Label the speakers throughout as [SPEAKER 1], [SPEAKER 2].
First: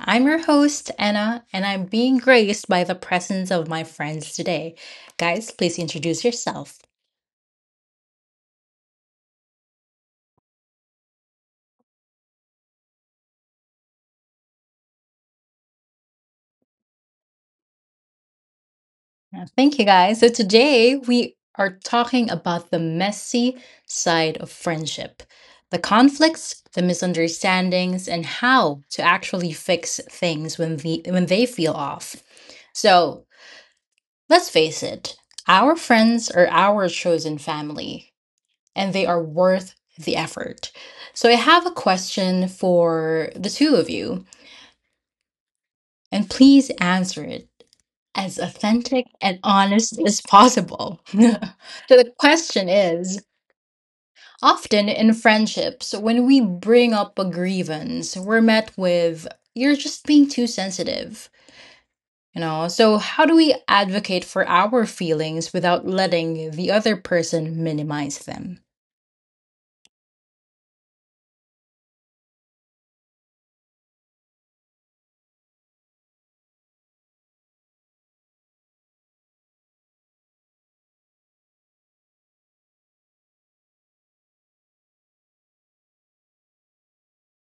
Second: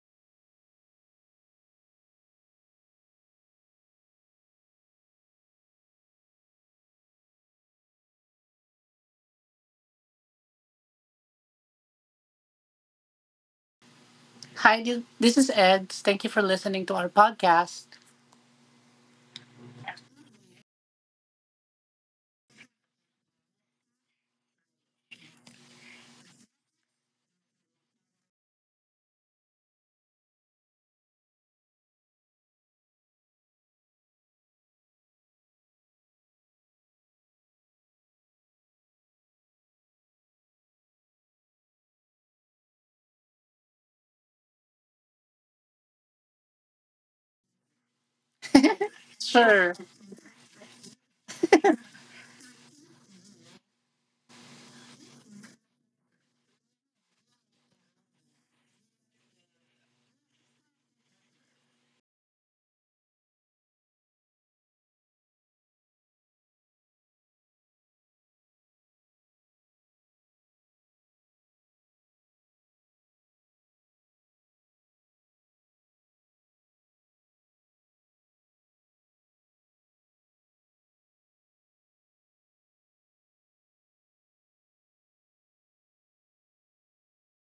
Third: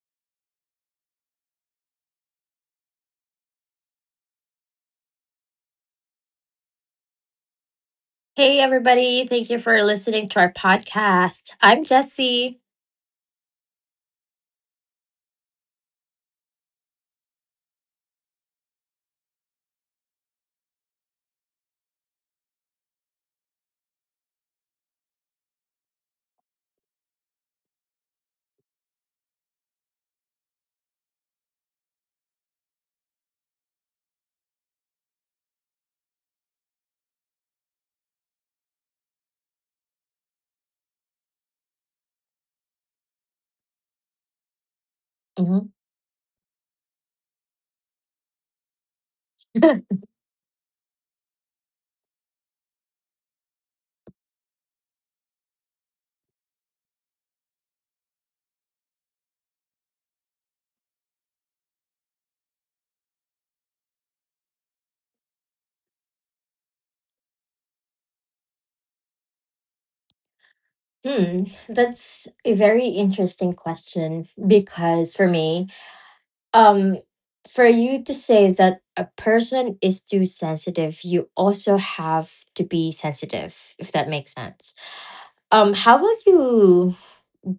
[SPEAKER 1] I'm your host, Anna, and I'm being graced by the presence of my friends today. Guys, please introduce yourself.
[SPEAKER 2] Hey, everybody. Thank you for listening to our podcast. I'm Jesse.
[SPEAKER 3] Hi, this is Ed. Thank you for listening to our podcast.
[SPEAKER 1] Thank you, guys. So, today we are talking about the messy side of friendship, the conflicts, the misunderstandings, and how to actually fix things when they feel off. So let's face it, our friends are our chosen family, and they are worth the effort. So I have a question for the two of you,
[SPEAKER 2] Mhm.
[SPEAKER 1] and please answer it as authentic and
[SPEAKER 3] Sure.
[SPEAKER 1] honest as possible. So the question is, often in friendships, when we bring up a grievance, we're met with, "You're just being too sensitive." You know, so how do we advocate for our feelings without letting the other person minimize them?
[SPEAKER 2] Hmm, that's a very interesting question because for me, um, for you to say that a person is too sensitive, you also have to be sensitive, if that makes sense. How will you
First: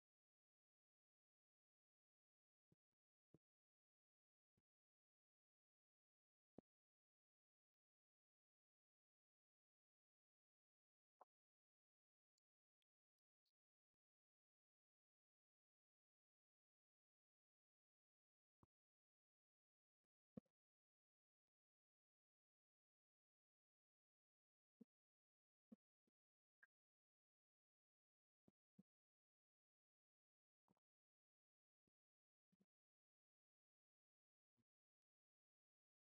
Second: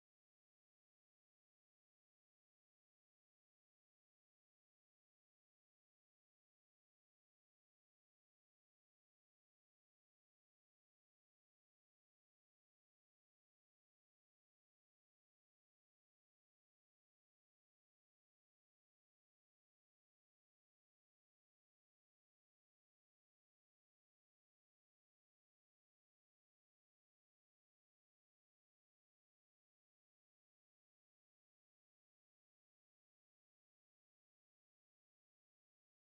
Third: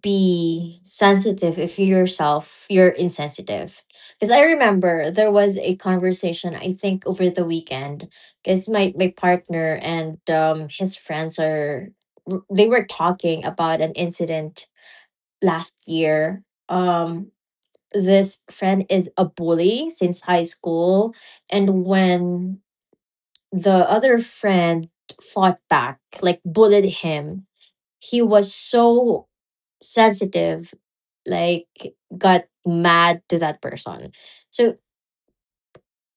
[SPEAKER 2] be sensitive if you yourself you're insensitive? Because I remember there was a conversation, I think, over the weekend. Because my partner and his friends are, they were talking about an incident last year. um this friend is a bully since high school, and when the other friend fought back, like bullied him, he was so sensitive, like got mad to that person. So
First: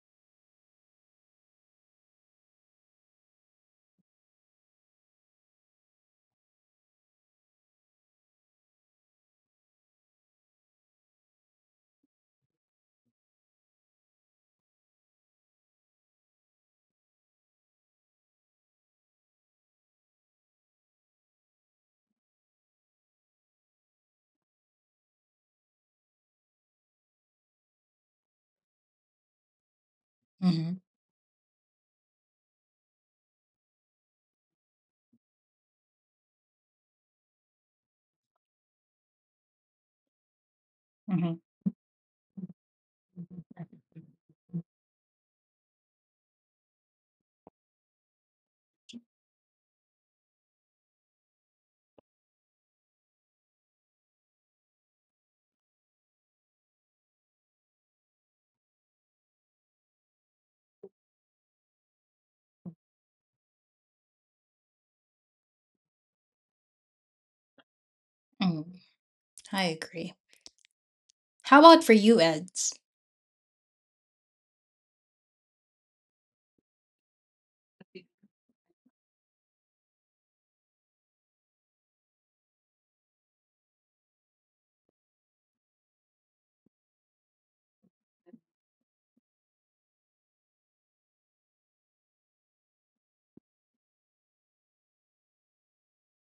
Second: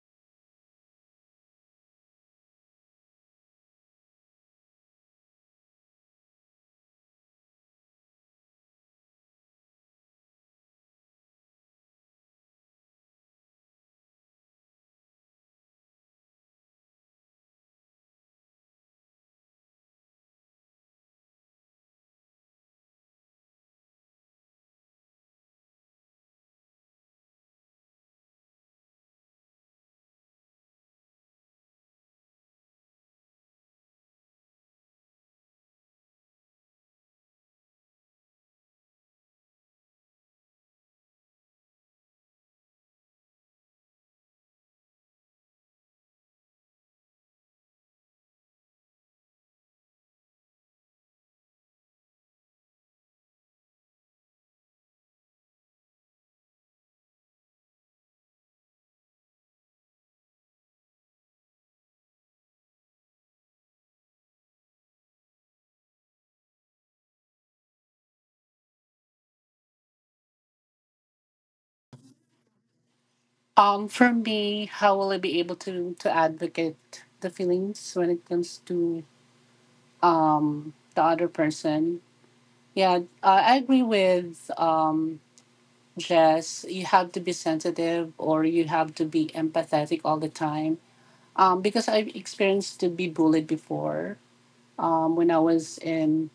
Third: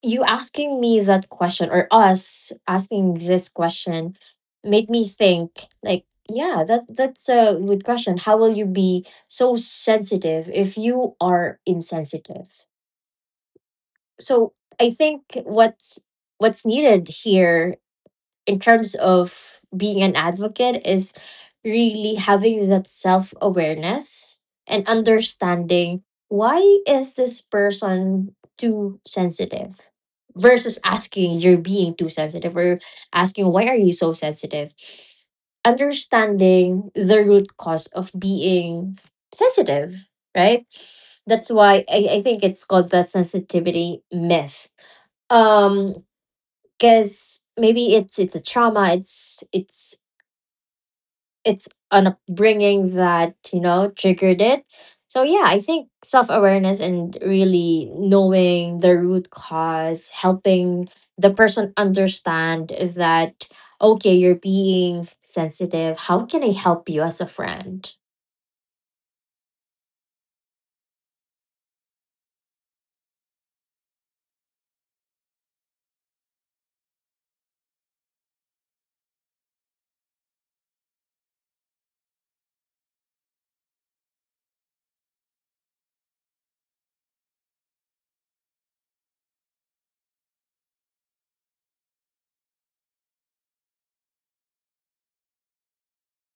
[SPEAKER 2] you asking me that question, or us asking this question, made me think, like, yeah, that's a good question. How will you be so sensitive if you are insensitive? So I think what's needed here in terms of being an advocate is really having that self awareness and understanding, why is this person too sensitive,
[SPEAKER 1] Mm-hmm.
[SPEAKER 2] versus asking, you're being too sensitive, or asking, why are you so sensitive? Understanding the root cause of being sensitive, right?
[SPEAKER 1] Mm-hmm.
[SPEAKER 2] That's why I think it's called the sensitivity myth. um because maybe it's a trauma, it's, it's an upbringing that, you know, triggered it. So yeah, I think self-awareness and really knowing the root cause, helping the person understand that, okay, you're being sensitive. How can I help you as a friend?
[SPEAKER 1] mm I agree. How about for you, Eds?
[SPEAKER 3] For me, how will I be able to advocate the feelings when it comes to the other person? Yeah, I agree with Jess. You have to be sensitive, or you have to be empathetic all the time. Because I've experienced to be bullied before, when I was in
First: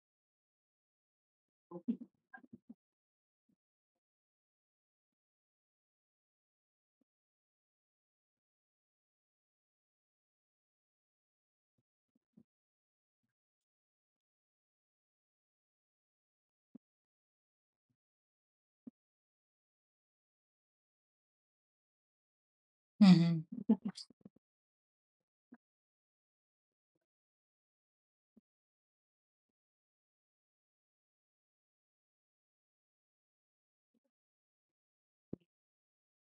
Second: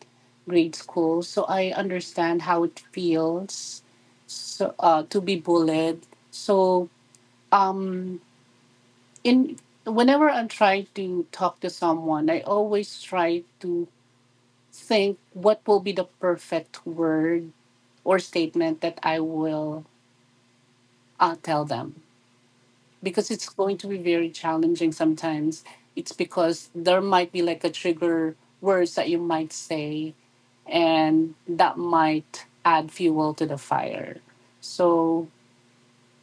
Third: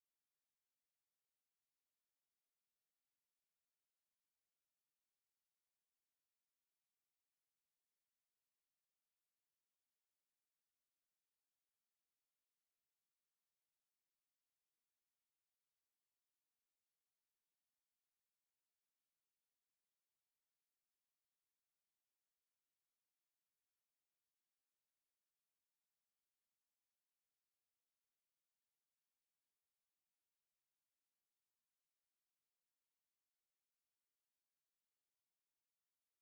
[SPEAKER 3] grade school. So I understand how it feels so, to be bullied. So um, in whenever I'm trying to talk to someone, I always try to think what will be the perfect word or statement that I will tell them. Because
[SPEAKER 1] Mhm.
[SPEAKER 3] it's going to be very challenging sometimes. It's because there might be like a trigger words that you might say, and that might add fuel to the fire. So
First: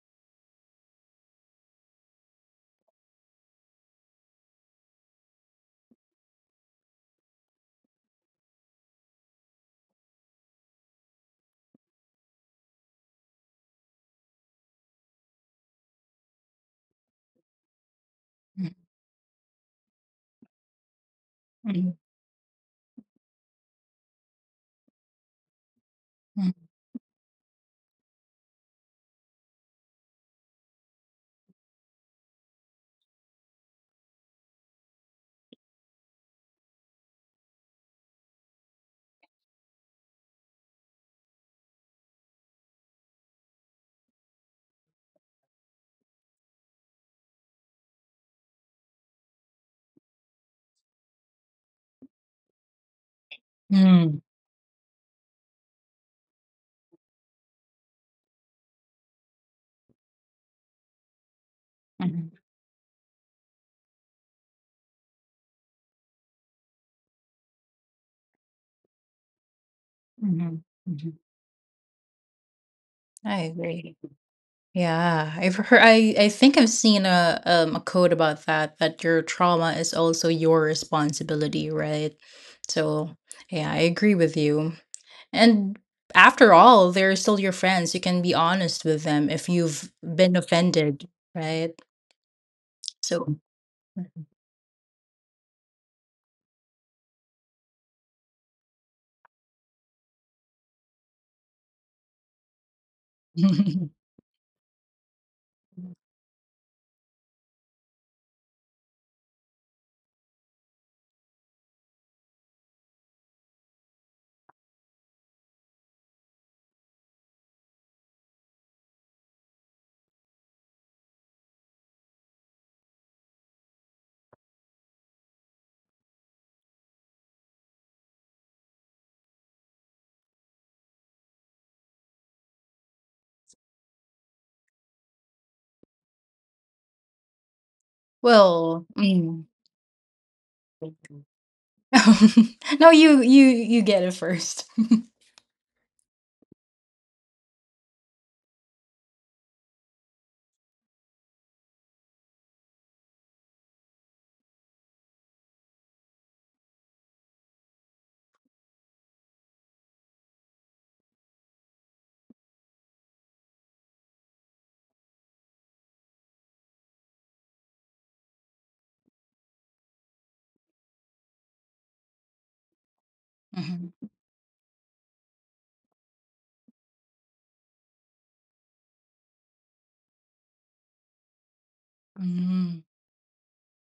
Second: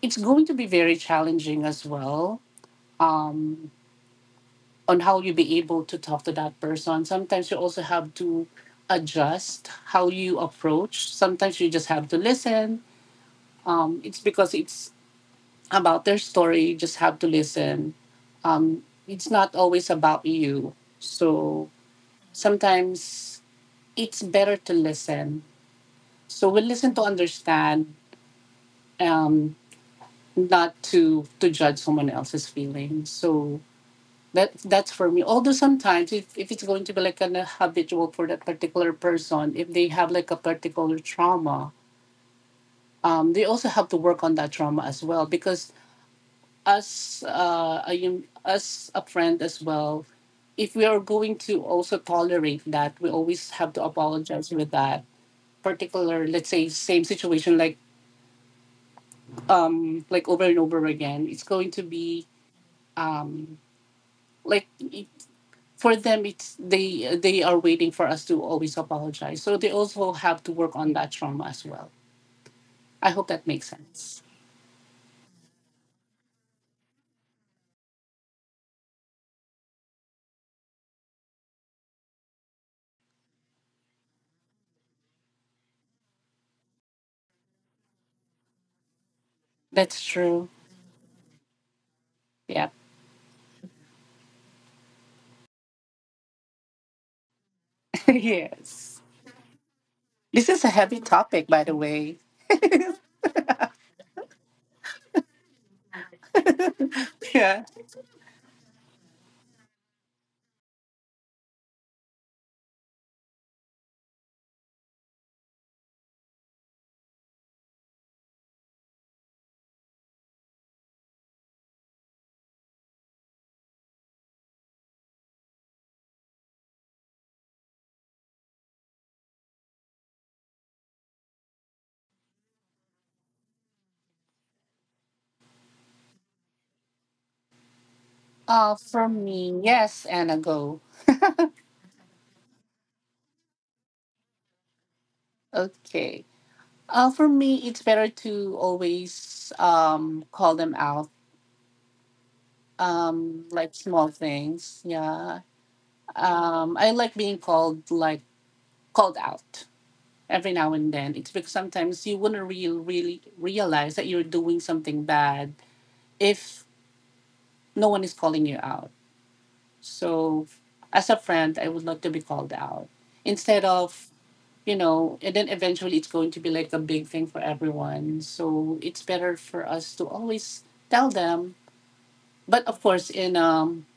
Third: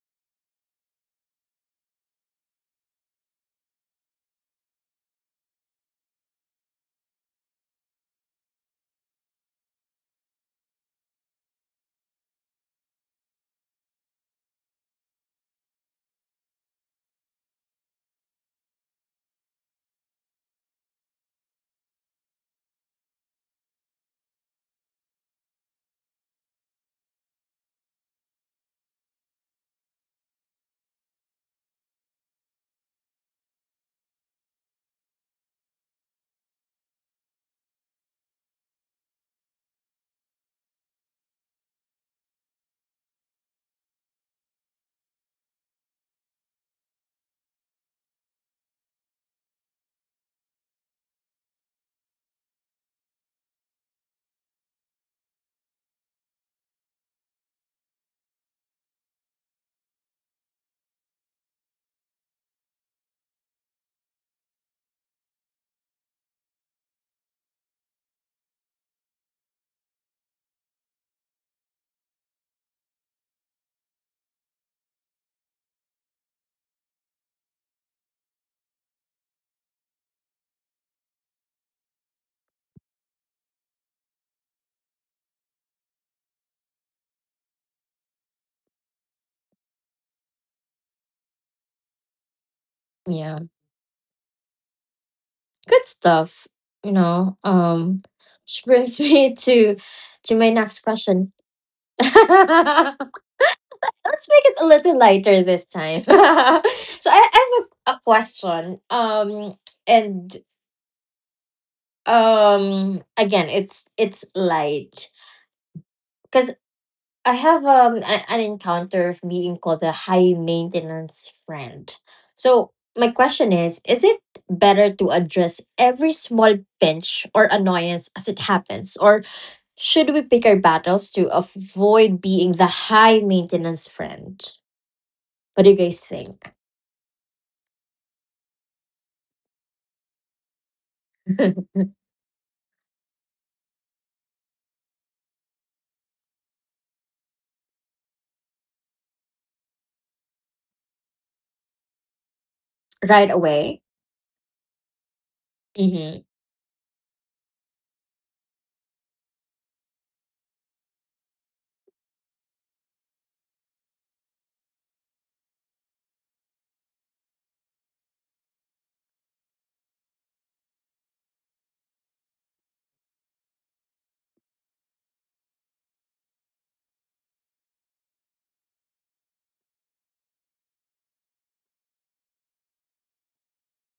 [SPEAKER 3] it's going to be very challenging as well, um, on how you be able to talk to that person. Sometimes you also have to adjust how you approach. Sometimes you just have to listen. It's because it's about their story. You just have to listen.
[SPEAKER 1] Mhm.
[SPEAKER 3] It's not always about you. So
[SPEAKER 1] Mhm.
[SPEAKER 3] sometimes it's better to listen. So
[SPEAKER 1] Mhm.
[SPEAKER 3] we listen to understand, um, not to judge someone else's feelings. So that's for me. Although sometimes if, it's going to be like an habitual for that particular person, if they have like a particular trauma, they also have to work on that trauma as well, because as a friend as well, if we are going to also tolerate that, we always have to
[SPEAKER 1] Mhm.
[SPEAKER 3] apologize with that particular, let's say, same situation, like like over and over again. It's going to be um like it- for them, it's they are waiting for us to always apologize, so they also have to
[SPEAKER 1] Mhm.
[SPEAKER 3] work on that
[SPEAKER 1] Mhm.
[SPEAKER 3] trauma as well. I hope
[SPEAKER 1] I
[SPEAKER 3] that makes
[SPEAKER 1] agree.
[SPEAKER 3] sense.
[SPEAKER 1] Yeah, I've heard. I think I've seen a quote about that, that your trauma is also your responsibility, right? So, yeah, I agree with you. And after all, they're still your friends. You can be honest with them if you've
[SPEAKER 3] That's
[SPEAKER 1] been
[SPEAKER 3] true.
[SPEAKER 1] offended, right?
[SPEAKER 3] Yeah.
[SPEAKER 1] So,
[SPEAKER 2] Yeah, good stuff. You know, which brings
[SPEAKER 3] Yes,
[SPEAKER 2] me to my
[SPEAKER 3] this is a
[SPEAKER 2] next
[SPEAKER 3] heavy
[SPEAKER 2] question.
[SPEAKER 3] topic, by the way.
[SPEAKER 2] Let's make it a little lighter this time. So I, I
[SPEAKER 3] Yeah.
[SPEAKER 2] have a question. And again it's light, because I have an encounter of being called a high maintenance friend. So my question is it better to address every small pinch or annoyance as it happens, or should we pick our battles to avoid being the high maintenance friend? What do you guys think?
[SPEAKER 1] well,
[SPEAKER 3] For
[SPEAKER 1] mm.
[SPEAKER 3] me, yes, Anna, go.
[SPEAKER 1] No, you get it 1st.
[SPEAKER 3] Okay. For me, it's better to always call them out,
[SPEAKER 2] Right
[SPEAKER 3] like
[SPEAKER 2] away.
[SPEAKER 3] small things. Yeah.
[SPEAKER 2] Mm-hmm.
[SPEAKER 3] I like being called out every now and then. It's because sometimes you wouldn't really realize that you're doing something bad if no one is calling you out. So, as a friend, I would like to be called out instead of, and then eventually it's going to be like a big thing for everyone. So it's better for us to always tell them, but of course in um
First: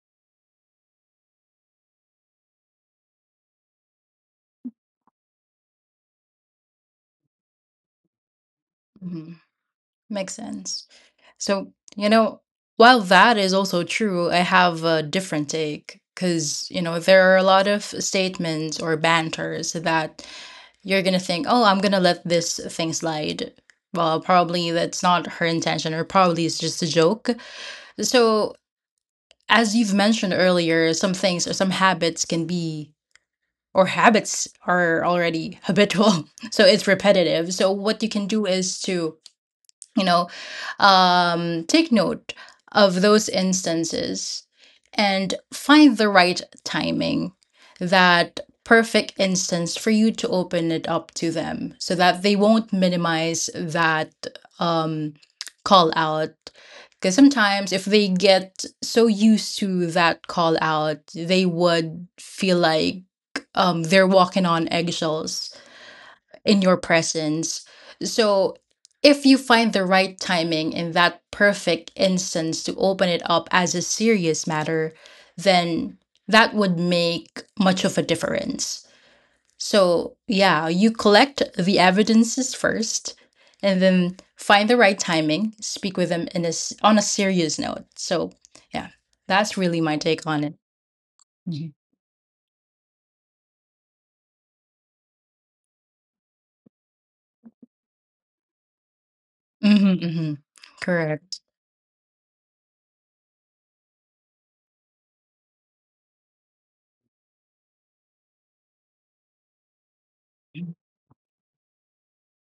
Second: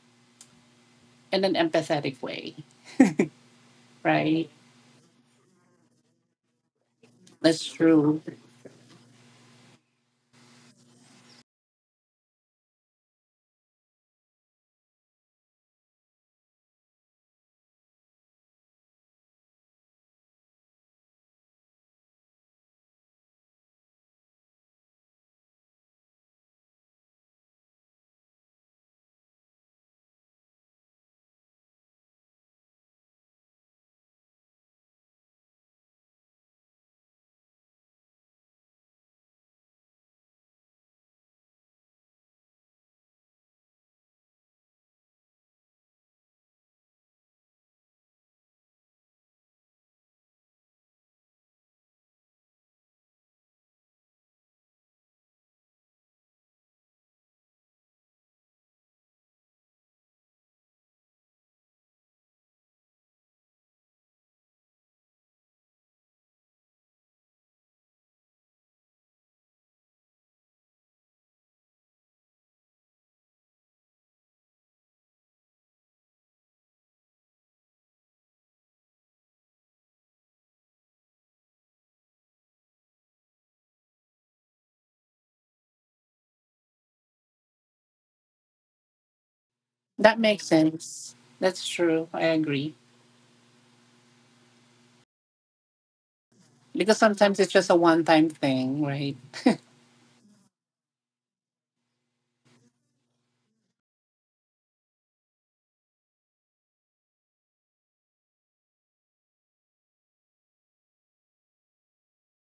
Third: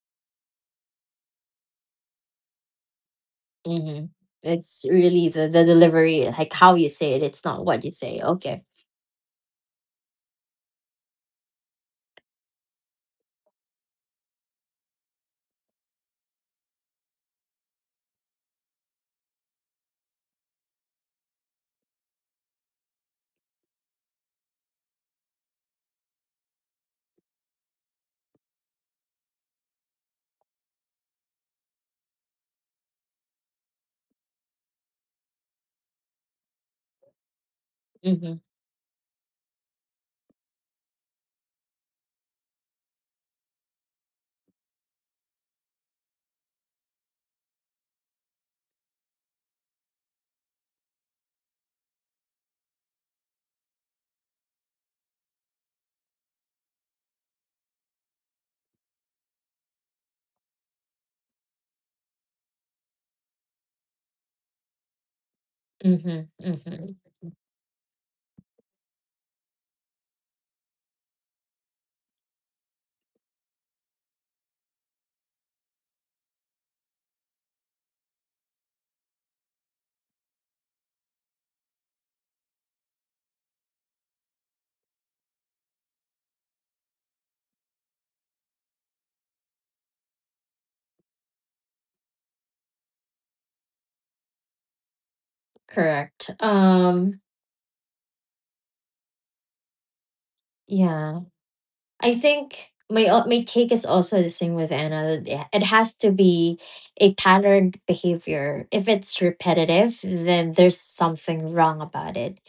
[SPEAKER 3] in an empathetic way,
[SPEAKER 2] Mm-hmm.
[SPEAKER 3] right?
[SPEAKER 2] It's really the delivery, like how you say it. It's not
[SPEAKER 3] That's
[SPEAKER 2] what you say.
[SPEAKER 3] true.
[SPEAKER 2] Okay.
[SPEAKER 1] Makes sense. So, you know, while that is also true, I have a different take because, you know, there are a lot of statements or banters that you're going to think, "Oh, I'm going to let this thing slide. Well, probably that's not her intention, or probably it's just a joke." So, as you've mentioned earlier, some things or some habits can be, or habits are already habitual. So, it's repetitive. So, what you can
[SPEAKER 2] Mm-hmm.
[SPEAKER 1] do is to, you know, take note of those instances and find the right timing, that perfect instance for you to open it up to them so that they won't minimize that um, call out. Because sometimes if they get so used to that call out, they would feel like they're walking on eggshells
[SPEAKER 2] Mm-hmm.
[SPEAKER 1] in your
[SPEAKER 2] Mm-hmm.
[SPEAKER 1] presence. So, if you find the right timing in that perfect instance to open it up as a serious matter, then that would make much of a difference. So, yeah, you collect the evidences first and then find the right timing, speak with them on a serious note. So, yeah, that's really my
[SPEAKER 3] That
[SPEAKER 1] take on
[SPEAKER 3] makes
[SPEAKER 1] it.
[SPEAKER 3] sense.
[SPEAKER 1] hmm
[SPEAKER 3] That's true. I agree.
[SPEAKER 2] Correct.
[SPEAKER 3] Because sometimes it's just a one-time thing, right?
[SPEAKER 1] hmm
[SPEAKER 2] Yeah.
[SPEAKER 1] Correct.
[SPEAKER 2] I think my take is also the same with Anna, that it has to be a patterned behavior. If it's repetitive, then there's something wrong about it.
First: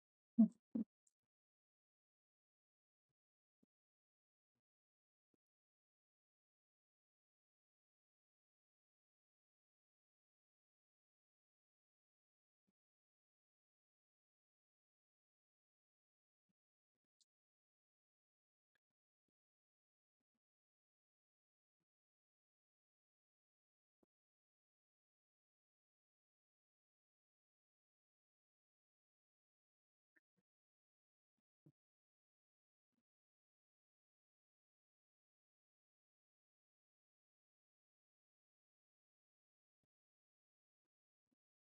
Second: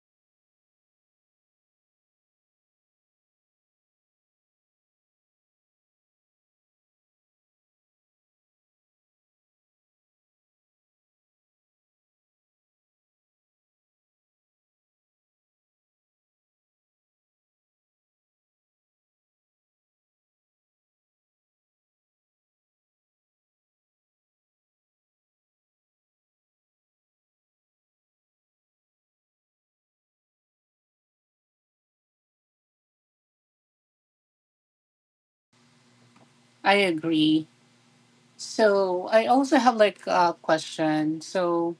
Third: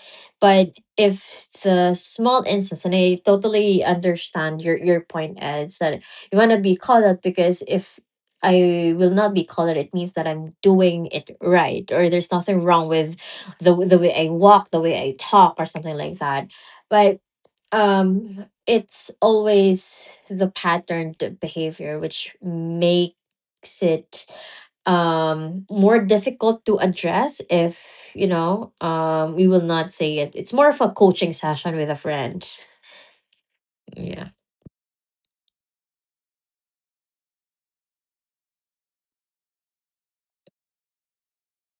[SPEAKER 2] But if the small instance, and I totally understand your point, Ed, is that you want to be called out, because if I will not be called out, it means that I'm doing it right, or there's nothing wrong with the way I walk, the way I talk, or something like that. But. It's always the patterned behavior which makes it more difficult to address. If we will not say it, it's more of a coaching session with a friend, yeah.
[SPEAKER 3] I agree. So I also have like a question. So,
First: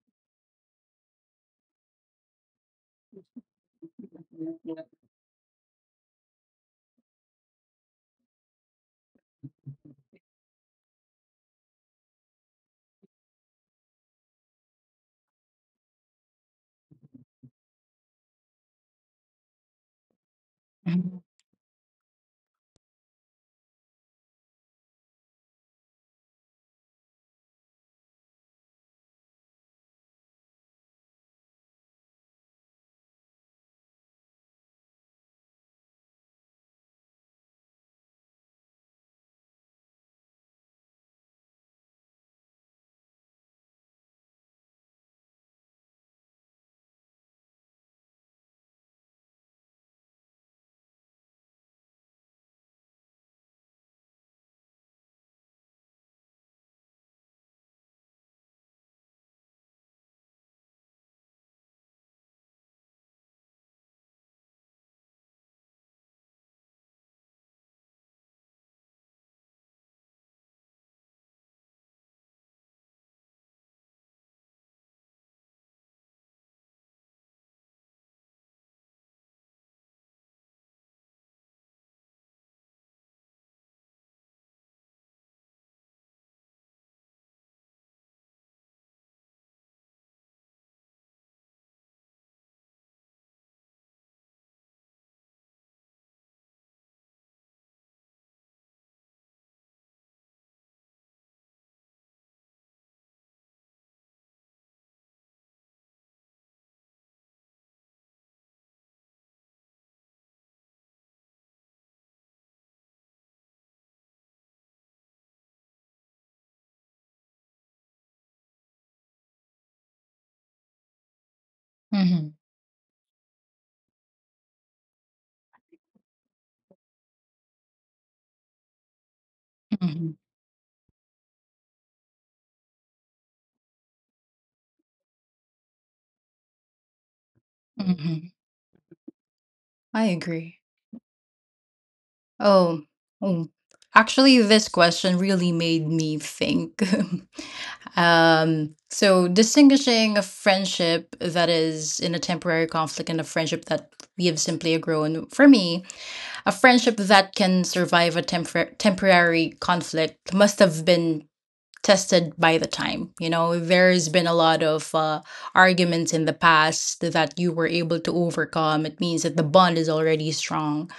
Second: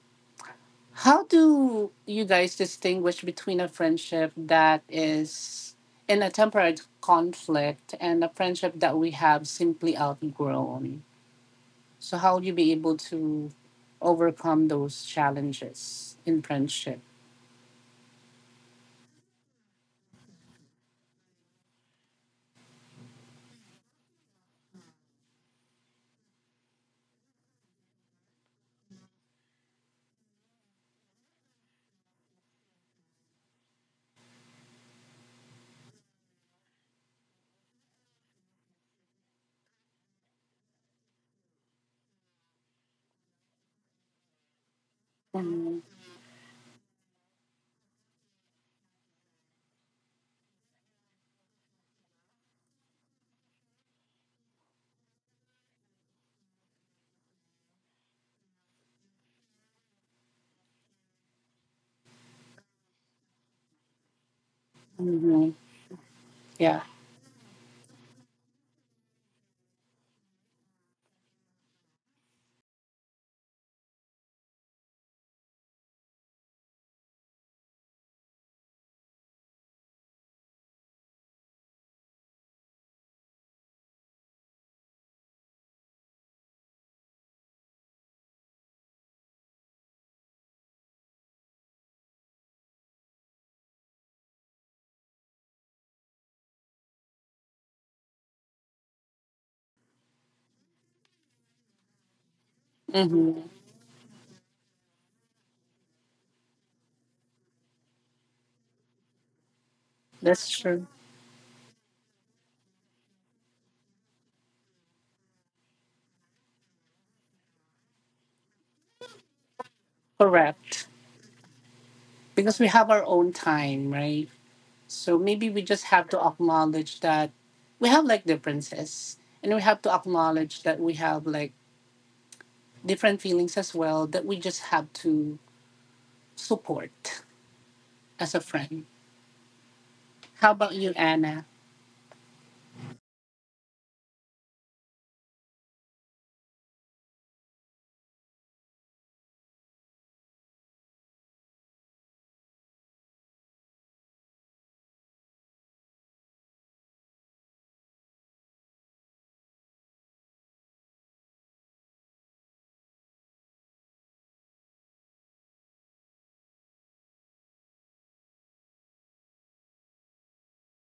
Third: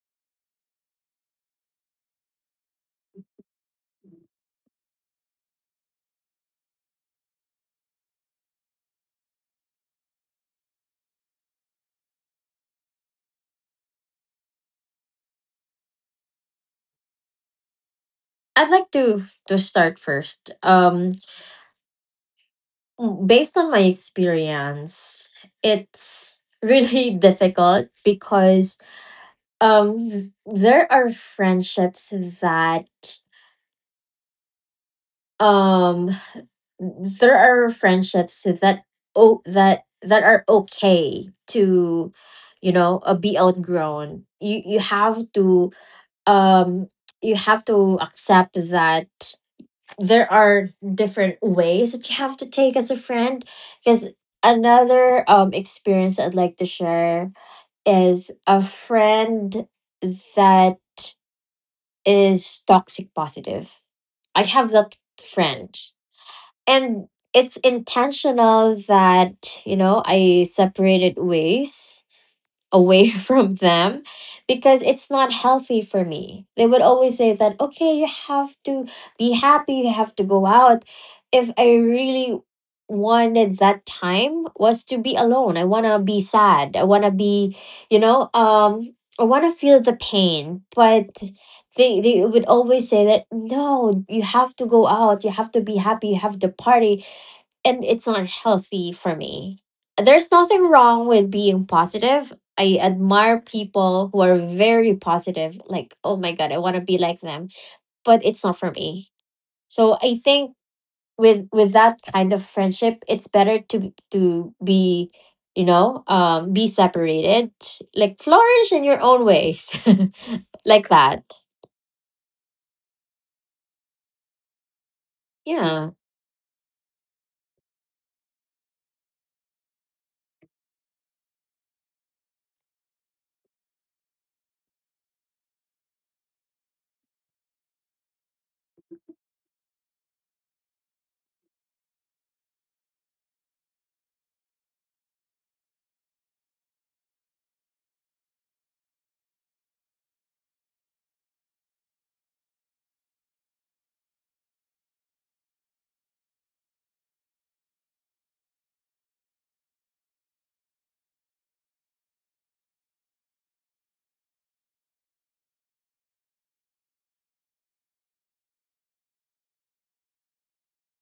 [SPEAKER 3] how do you guys distinguish between a friendship that is in a temporary conflict and a friendship that we have simply outgrown? So, how will you be able to overcome those challenges in friendship?
[SPEAKER 2] I'd like to start first.
[SPEAKER 1] hmm
[SPEAKER 2] Based on my experience, it's really difficult because, Um, there are friendships that um there are friendships that, oh that are okay to, be outgrown.
[SPEAKER 3] Mhm.
[SPEAKER 2] Um you have to accept that there are different ways that you have to take as a friend, because another experience I'd like to share is a friend that is toxic positive. I have that
[SPEAKER 3] Mhm.
[SPEAKER 2] friend.
[SPEAKER 3] Yeah.
[SPEAKER 2] And it's intentional that, I separated ways away from them because it's not healthy for me. They would always say that, okay, you have to be happy, you have to go out. If I really wanted that time was to be alone. I want to be sad. I want to feel the pain, but they would always say that, no, you have to go out, you have to be happy, you have to party, and it's not healthy for me. There's nothing wrong with being positive. I admire
[SPEAKER 3] Hmm,
[SPEAKER 2] people who are very positive. Like, oh my god, I want to be like them, but it's not for me. So I think
[SPEAKER 3] that's true.
[SPEAKER 2] with that kind of friendship, it's better to be separated. Like, flourish in your own ways, like
[SPEAKER 3] Correct.
[SPEAKER 2] that.
[SPEAKER 1] hmm
[SPEAKER 3] Because we have our own time, right? So, maybe we just
[SPEAKER 2] Yeah,
[SPEAKER 3] have to acknowledge that we have like differences, and we have to acknowledge that we have like different feelings as well, that we just have to support
[SPEAKER 1] hmm
[SPEAKER 3] as a friend.
[SPEAKER 1] I
[SPEAKER 3] How
[SPEAKER 1] agree.
[SPEAKER 3] about you, Anna?
[SPEAKER 1] Oh, oh. Actually, this question really made me think. So distinguishing a friendship that is in a temporary conflict and a friendship that we have simply grown. For me, a friendship that can survive a temporary conflict must have been tested by the time. You know, there's been a lot of arguments in the past that you were able to overcome. It means that the bond is already strong,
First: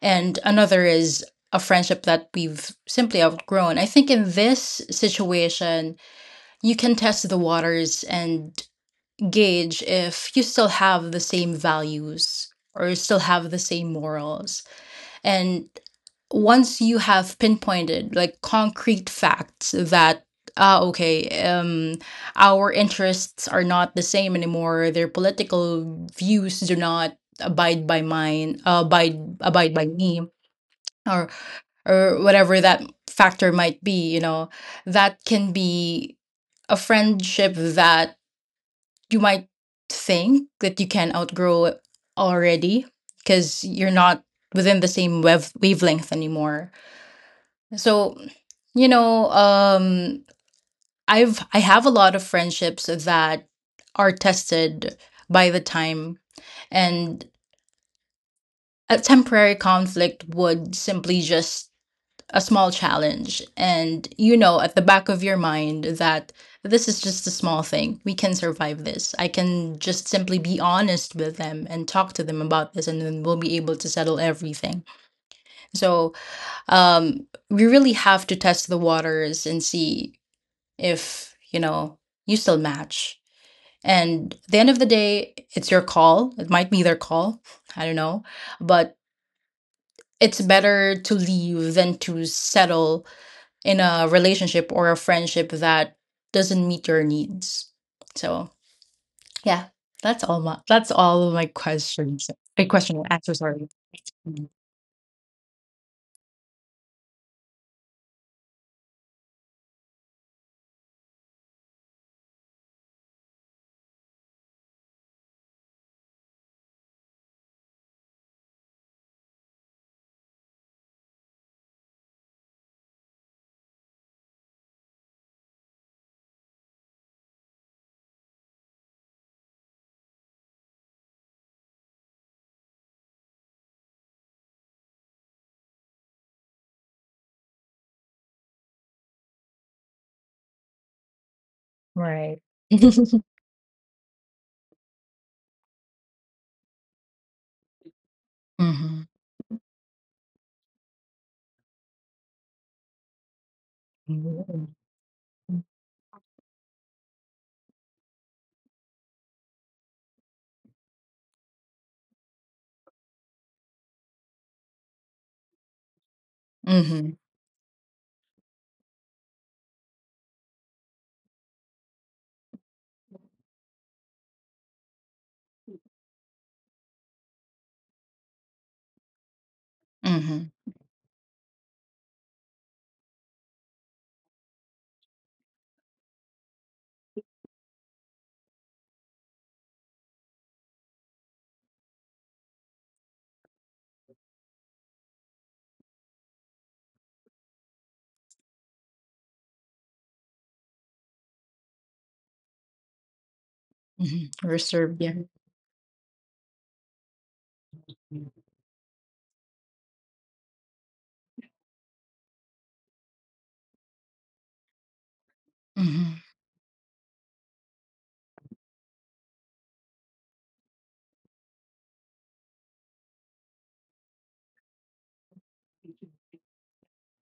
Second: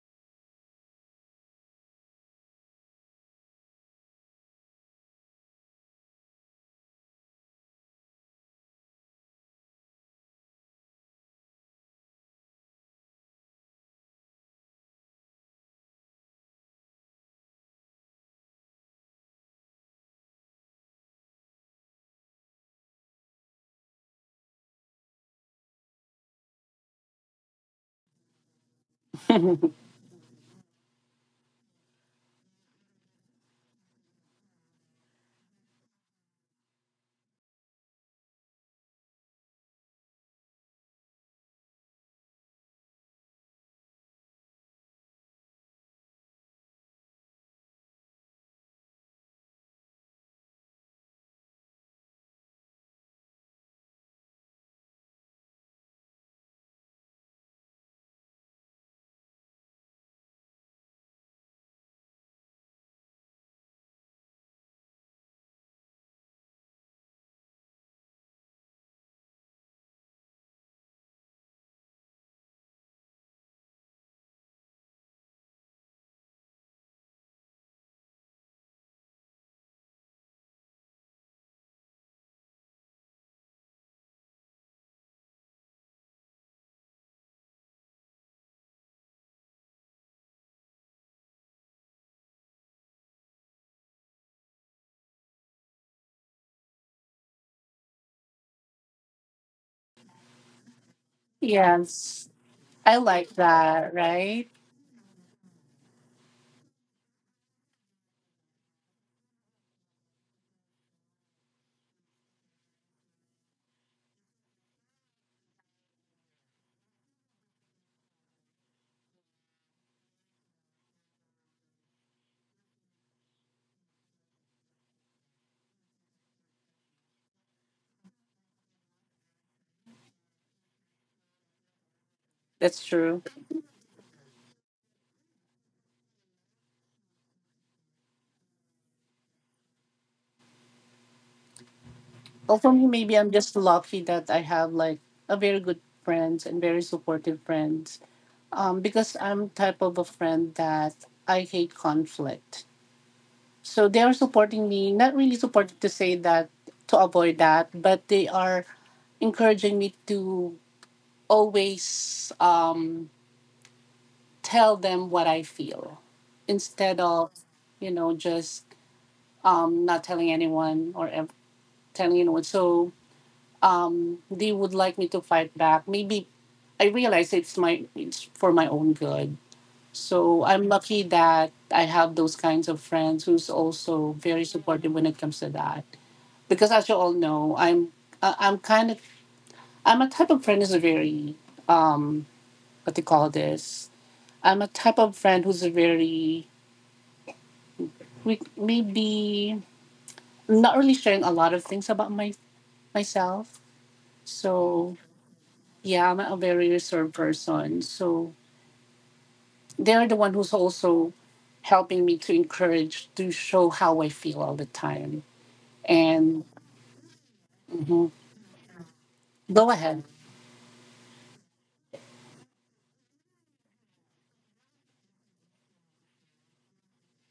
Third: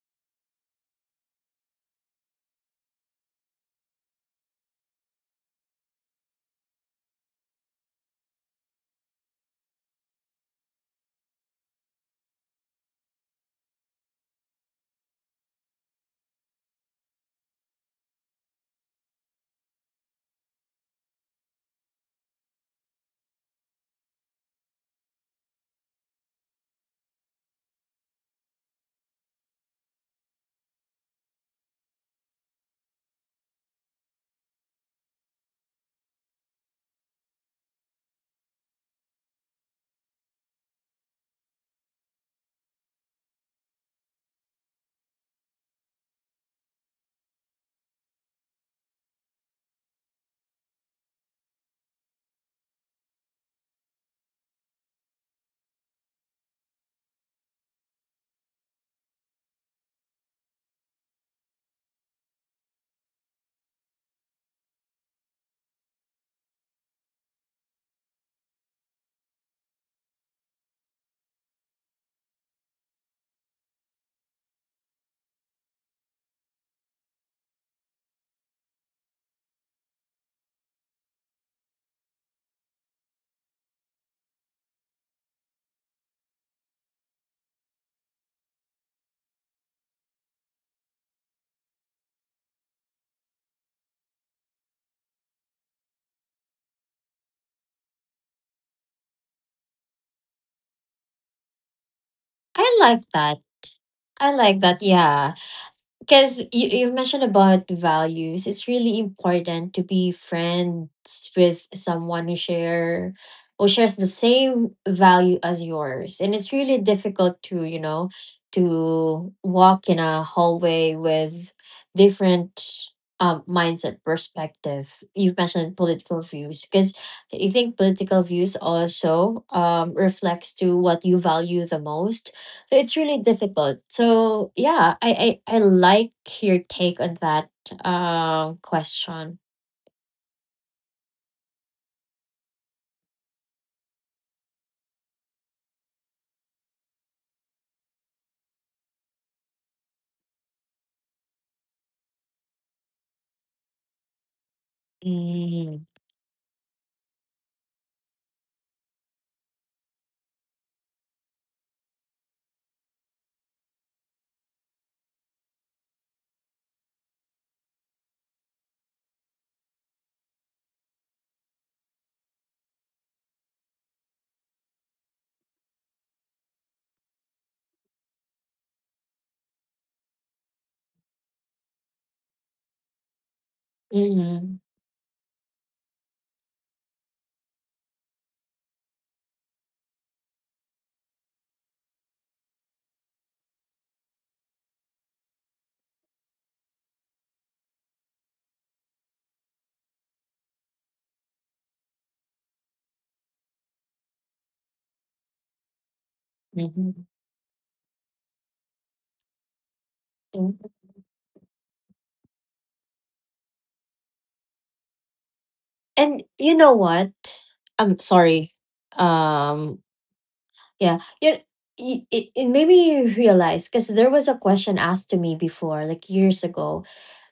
[SPEAKER 1] and another is a friendship that we've simply outgrown. I think in this situation, you can test the waters and gauge if you still have the same values or still have the same morals. And once you have pinpointed like concrete facts that, ah okay um our interests are not the same anymore, their political views do not abide by mine, abide by me, or whatever that factor might be, you know, that can be a friendship that you might think that you can outgrow already because you're not within the same wavelength anymore. So, you know, I have a lot of friendships that are tested by the time, and a temporary conflict would simply just a small challenge, and you know at the back of your mind that this is just a small thing. We can survive this. I can just simply be honest with them and talk to them about this, and then we'll be able to settle everything. So we really have to test the waters and see if, you know, you still match. And at the end of the day, it's your call. It might be their call. I don't know. But it's better to leave than to settle in a relationship or a friendship that doesn't meet your needs. So yeah, that's all of my questions.
[SPEAKER 3] Yes,
[SPEAKER 1] A
[SPEAKER 2] I
[SPEAKER 3] I
[SPEAKER 1] question
[SPEAKER 2] like
[SPEAKER 3] like
[SPEAKER 1] answer,
[SPEAKER 2] that.
[SPEAKER 1] sorry.
[SPEAKER 3] that,
[SPEAKER 2] I
[SPEAKER 3] right?
[SPEAKER 2] like that. Yeah. Because you've mentioned about values, it's really important to be friends with someone who shares the same value as yours. And it's really difficult to, you know, to walk in a hallway with different mindset, perspective. You've mentioned political views, because you think political views also reflects to what you value the most. So
[SPEAKER 3] That's
[SPEAKER 2] it's really
[SPEAKER 3] true.
[SPEAKER 2] difficult. So yeah, I like your take on that question.
[SPEAKER 1] Right.
[SPEAKER 3] Also, me, maybe I'm just lucky that I have like a very good friends and very supportive friends.
[SPEAKER 1] Mm-hmm.
[SPEAKER 3] Because I'm type of a friend that I hate conflict. So they are
[SPEAKER 1] Mm-hmm.
[SPEAKER 3] supporting me, not really supporting
[SPEAKER 2] Mhm.
[SPEAKER 3] to say that to avoid that, but they are encouraging me to always, tell them what I feel instead of, just not telling anyone or telling anyone. So they would like me to fight back. Maybe I realize it's my it's for my own good. So
[SPEAKER 1] Mm-hmm.
[SPEAKER 3] I'm lucky that I have those kinds of friends who's also very
[SPEAKER 2] Mhm.
[SPEAKER 3] supportive when it comes to that. Because as you all know, I'm I'm kind of, I'm a type of friend who's very, um what they call this. I'm a type of friend who's very we maybe not really sharing a lot of things about my myself.
[SPEAKER 1] Mm-hmm.
[SPEAKER 3] So
[SPEAKER 1] Reserved. Yeah.
[SPEAKER 3] yeah, I'm a very
[SPEAKER 2] Mhm.
[SPEAKER 3] reserved person. So they're the one who's
[SPEAKER 2] Mhm.
[SPEAKER 3] also helping me to encourage to show how I feel all the time.
[SPEAKER 1] Mm-hmm.
[SPEAKER 2] And
[SPEAKER 3] And
[SPEAKER 2] you know what? I'm
[SPEAKER 3] Mhm.
[SPEAKER 2] sorry.
[SPEAKER 3] Go
[SPEAKER 2] Um
[SPEAKER 3] ahead.
[SPEAKER 2] yeah, it made me realize, because there was a question asked to me before, like years ago,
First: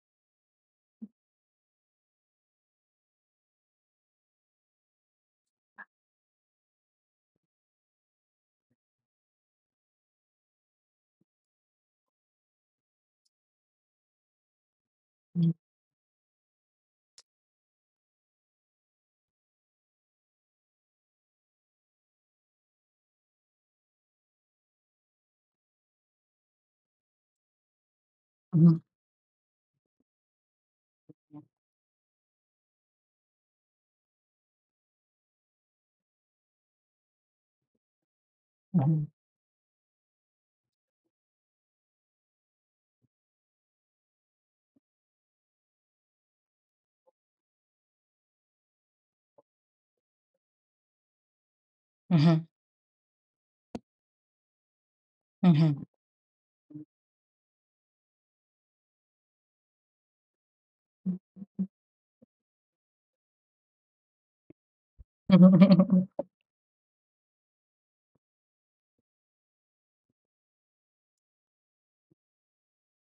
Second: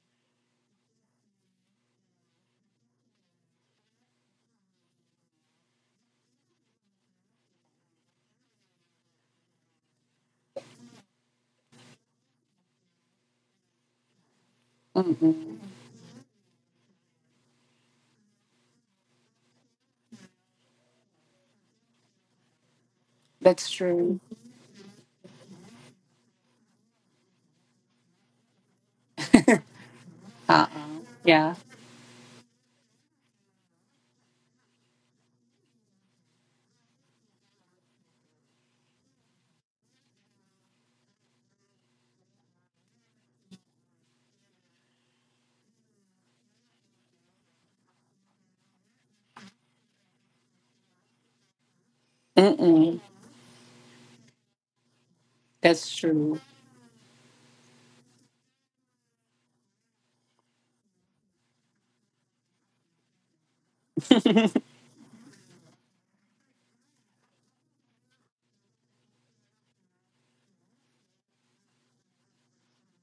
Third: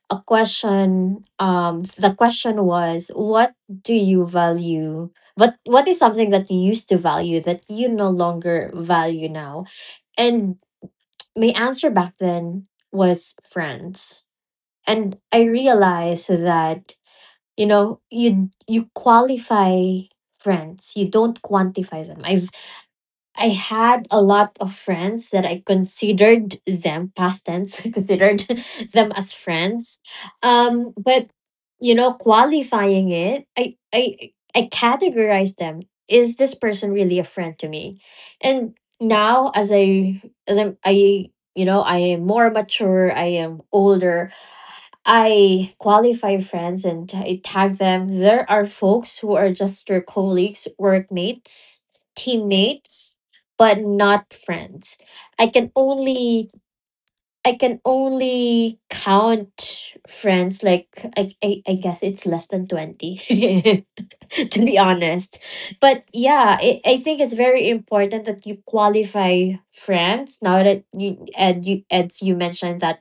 [SPEAKER 2] a question, the question was, what do you value, what is something that you used to value that you no longer value now. And my answer back then was friends. And I
[SPEAKER 3] Mm-mm.
[SPEAKER 2] realized that, you qualify friends, you don't quantify them. I
[SPEAKER 3] That's
[SPEAKER 2] had
[SPEAKER 3] true.
[SPEAKER 2] a lot of friends that I considered them past tense considered
[SPEAKER 1] Mm-hmm.
[SPEAKER 2] them as friends,
[SPEAKER 3] Uh-uh.
[SPEAKER 2] but
[SPEAKER 3] Yeah.
[SPEAKER 2] qualifying it, I categorize them. Is this person really a friend to me? And now, as I as I'm I you know I am more mature. I am older. I qualify friends and I tag them. There are folks who are just your colleagues, workmates,
[SPEAKER 1] Mm-hmm.
[SPEAKER 3] Mm-mm.
[SPEAKER 2] teammates, but not friends. I can
[SPEAKER 1] Mm-hmm.
[SPEAKER 3] That's true.
[SPEAKER 2] only I can only count friends, like, I guess it's less than 20 to be honest. But
[SPEAKER 1] Mm-hmm.
[SPEAKER 2] yeah, I think it's very important that you qualify friends now, that you and you as you mentioned that,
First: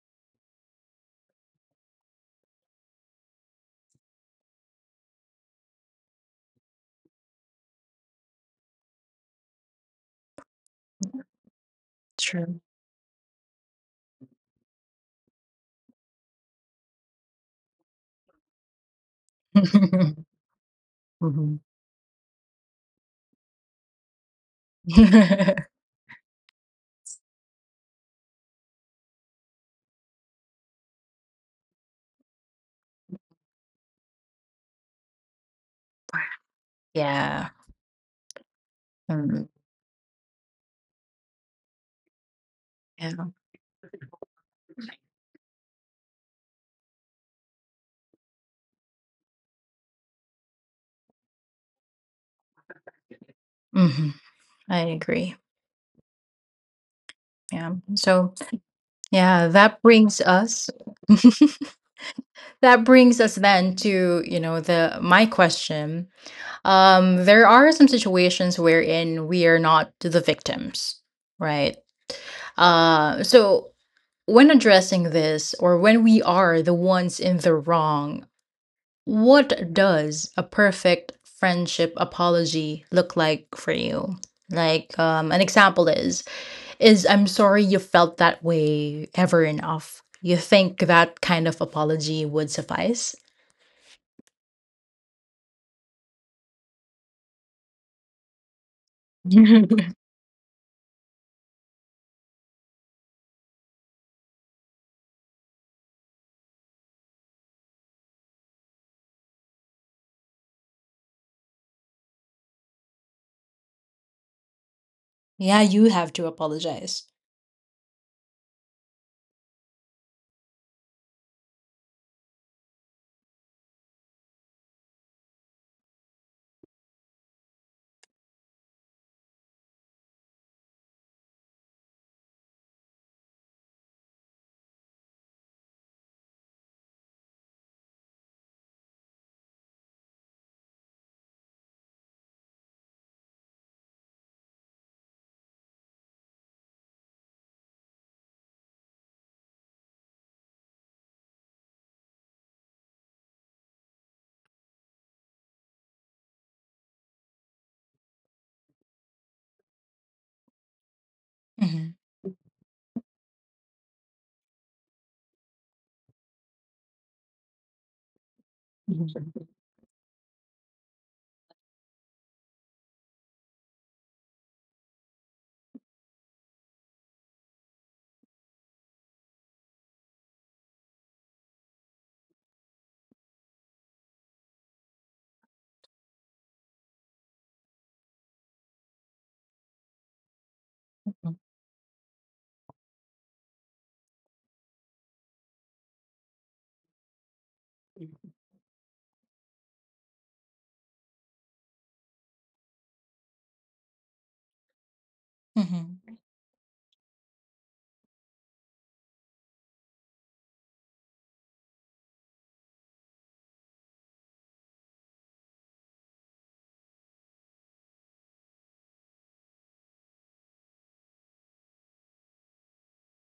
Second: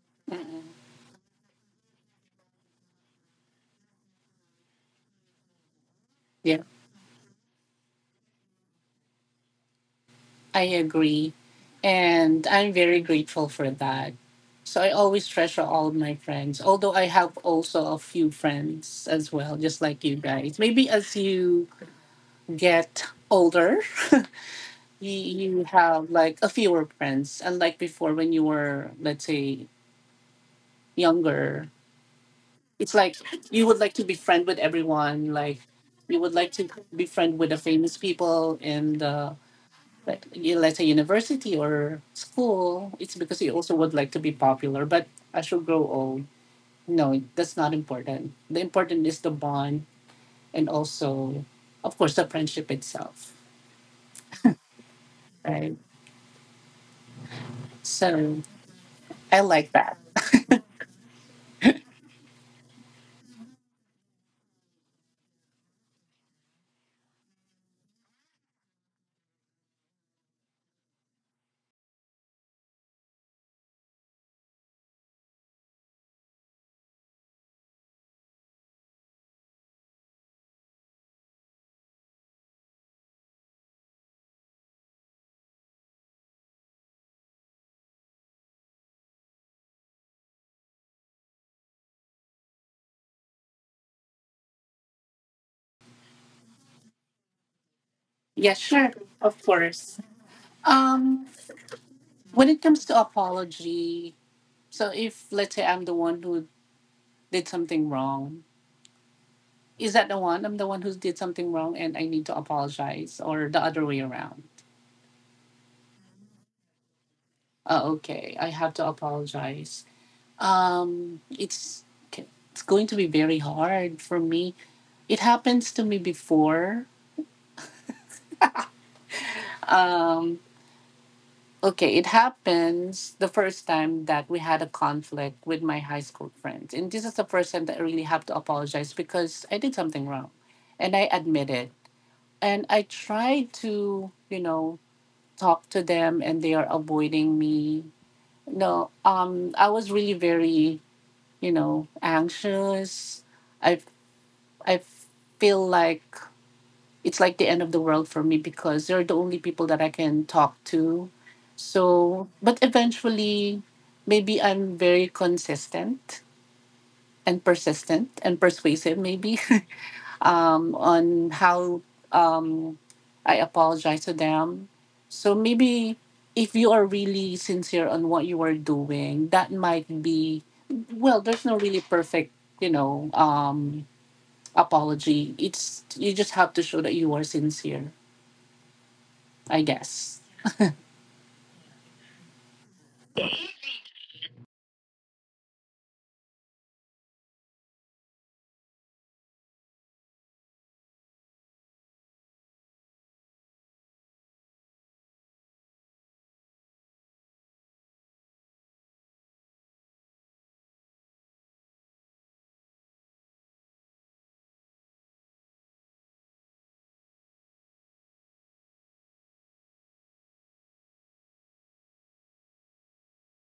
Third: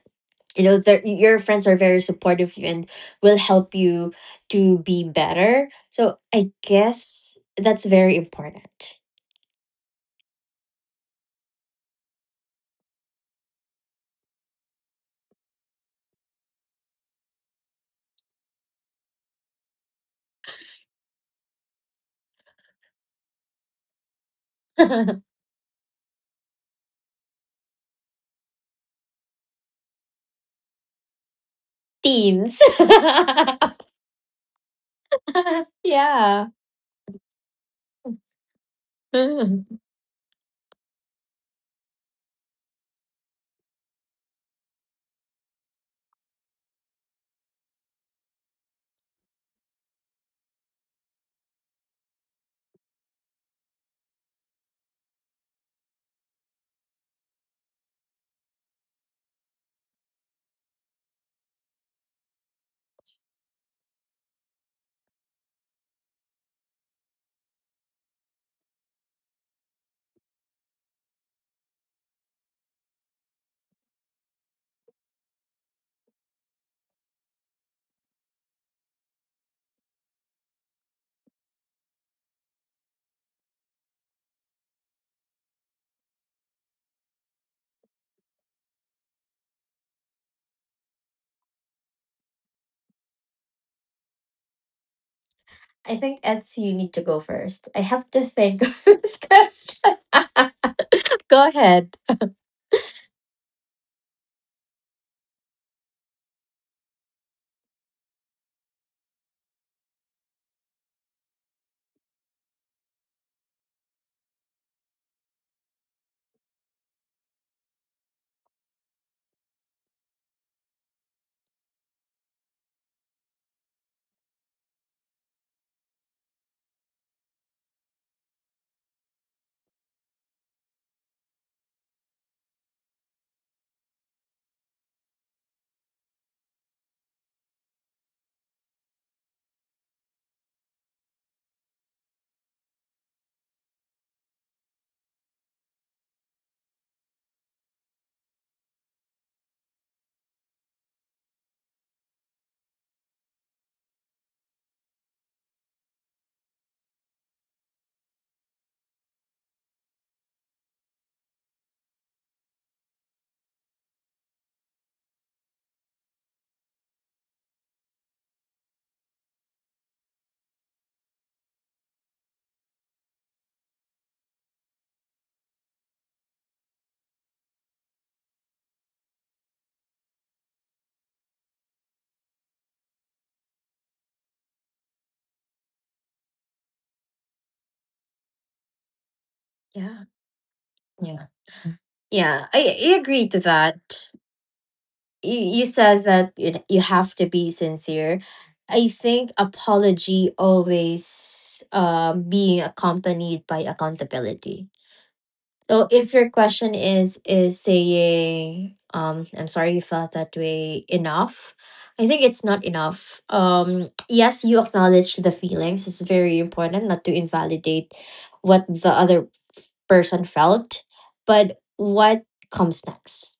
[SPEAKER 3] Mm-mm.
[SPEAKER 2] their your friends are very supportive of you and will help you to be better. So I
[SPEAKER 3] Yeah.
[SPEAKER 2] guess that's very important.
[SPEAKER 3] I agree. And
[SPEAKER 1] True.
[SPEAKER 3] I'm very grateful for that. So I always treasure all of my friends, although I have also a few friends as well, just like you guys. Maybe as
[SPEAKER 1] Mm-hmm.
[SPEAKER 3] you get older, you, you have like a fewer friends. Unlike before when you were, let's say, younger,
[SPEAKER 2] teens
[SPEAKER 3] it's like you would like to be friend with everyone. Like you would
[SPEAKER 2] yeah.
[SPEAKER 3] like to be friend
[SPEAKER 1] Yeah.
[SPEAKER 3] with the famous people and,
[SPEAKER 1] Mm,
[SPEAKER 2] Mhm.
[SPEAKER 3] let's say university or school,
[SPEAKER 1] yeah.
[SPEAKER 3] it's because you also would like to be popular. But as you grow old, no, that's not important. The important is the bond, and also, of course, the friendship itself,
[SPEAKER 1] Mm-hmm. I agree.
[SPEAKER 3] right?
[SPEAKER 1] Yeah. So
[SPEAKER 3] So I
[SPEAKER 1] yeah,
[SPEAKER 3] like
[SPEAKER 1] that
[SPEAKER 3] that.
[SPEAKER 1] brings us that brings us then to, you know, the my question. There are some situations wherein we are not the victims, right? So when addressing this, or when we are the ones in the wrong, what does a perfect friendship apology look like for you? Like, an example is, "I'm sorry you felt that way" ever enough? You think that kind of apology would suffice?
[SPEAKER 2] I think ets you need to go first. I have to
[SPEAKER 3] Yeah,
[SPEAKER 2] think of
[SPEAKER 3] sure,
[SPEAKER 2] this
[SPEAKER 3] of
[SPEAKER 2] question.
[SPEAKER 3] course. Um,
[SPEAKER 2] Go ahead.
[SPEAKER 3] when it comes to apology, so if, let's say, I'm the one who did something wrong, is that the one? I'm the one who did something wrong and I need to apologize, or the other way around?
[SPEAKER 1] Yeah, you have to apologize.
[SPEAKER 3] Oh, okay. I have to apologize. It's okay. It's going to be very hard for me. It happens to me before. Um, okay, it happens the first time that we had a conflict with my high school friends, and this is the first time that I really have to apologize because I did something wrong, and I admit it, and I try to talk to them, and they are avoiding me. No, I was really very, anxious. I I feel like it's like the end of the world for me, because they're the only people that I can talk to.
[SPEAKER 1] hmm
[SPEAKER 3] So, but eventually, maybe I'm very consistent and persistent and persuasive,
[SPEAKER 1] hmm
[SPEAKER 3] maybe. On how, um, I apologize to them. So maybe if you are really sincere on what you are doing, that might be, well, there's no really perfect, you know, um, apology. It's, you just have to show that you are sincere. I
[SPEAKER 2] Yeah,
[SPEAKER 3] guess.
[SPEAKER 2] yeah, yeah, I agree to that. You said that, you have to be sincere. I think apology always, being accompanied by accountability. So if your question is, saying, I'm sorry you felt that way, enough, I think it's not enough. Yes, you acknowledge the feelings. It's very important not to invalidate what the other person felt, but what comes next?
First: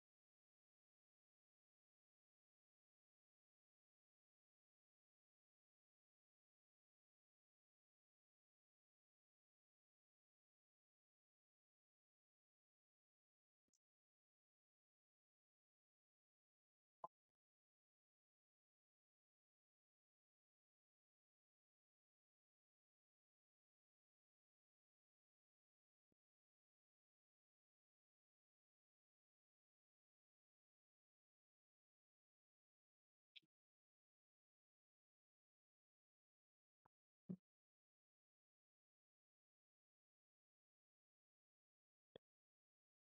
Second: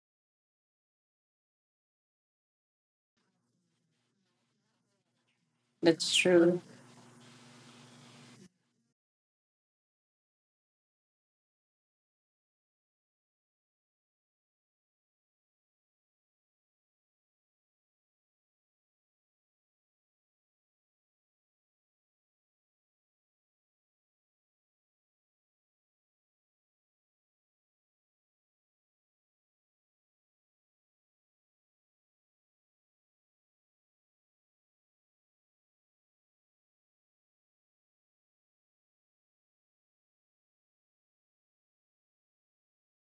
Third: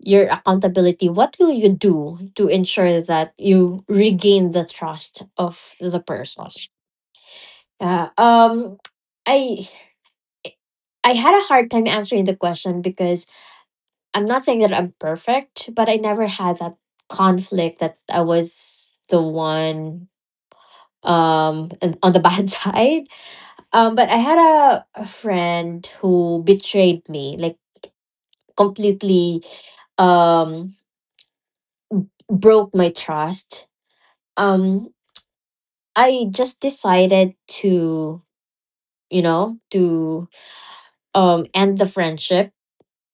[SPEAKER 2] Your accountability, what will you do to ensure that you regain the trust of the
[SPEAKER 3] That's
[SPEAKER 2] person?
[SPEAKER 3] true.
[SPEAKER 2] Yeah. I I had a hard time answering the question, because I'm not saying that I'm perfect, but I never had that conflict that I was the one, and on the bad side. But I had a friend who betrayed me, like, completely um broke my trust. Um I just decided to, you know, to um, end the friendship.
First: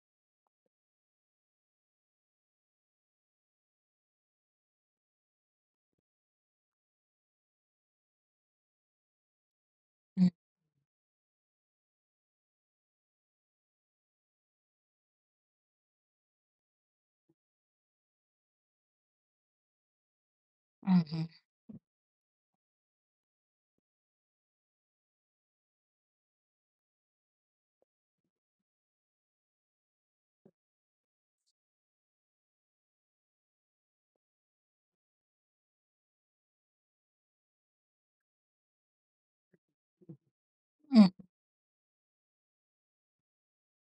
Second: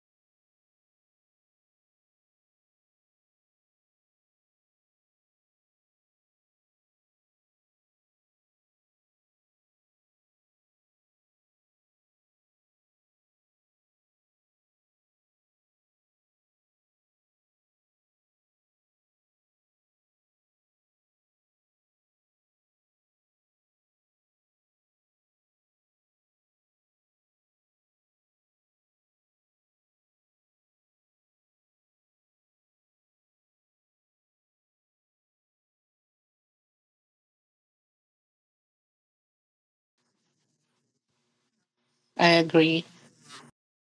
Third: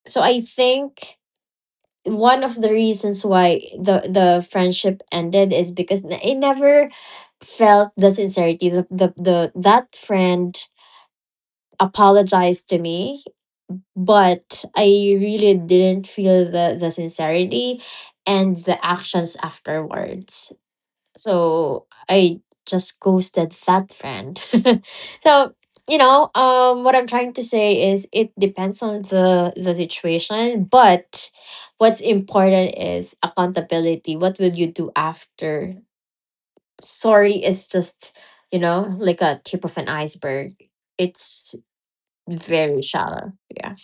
[SPEAKER 2] So I think one of the reasons why the friendship ended is because I never felt the sincerity. The that friend apologized to me, but I really didn't feel the sincerity and the actions afterwards. So I just ghosted that friend. So, what I'm trying to say is, it depends on the situation. But what's important is accountability. What will you do after sorry is just, like, a tip of an iceberg. It's
[SPEAKER 3] I agree.
[SPEAKER 2] very shallow, yeah.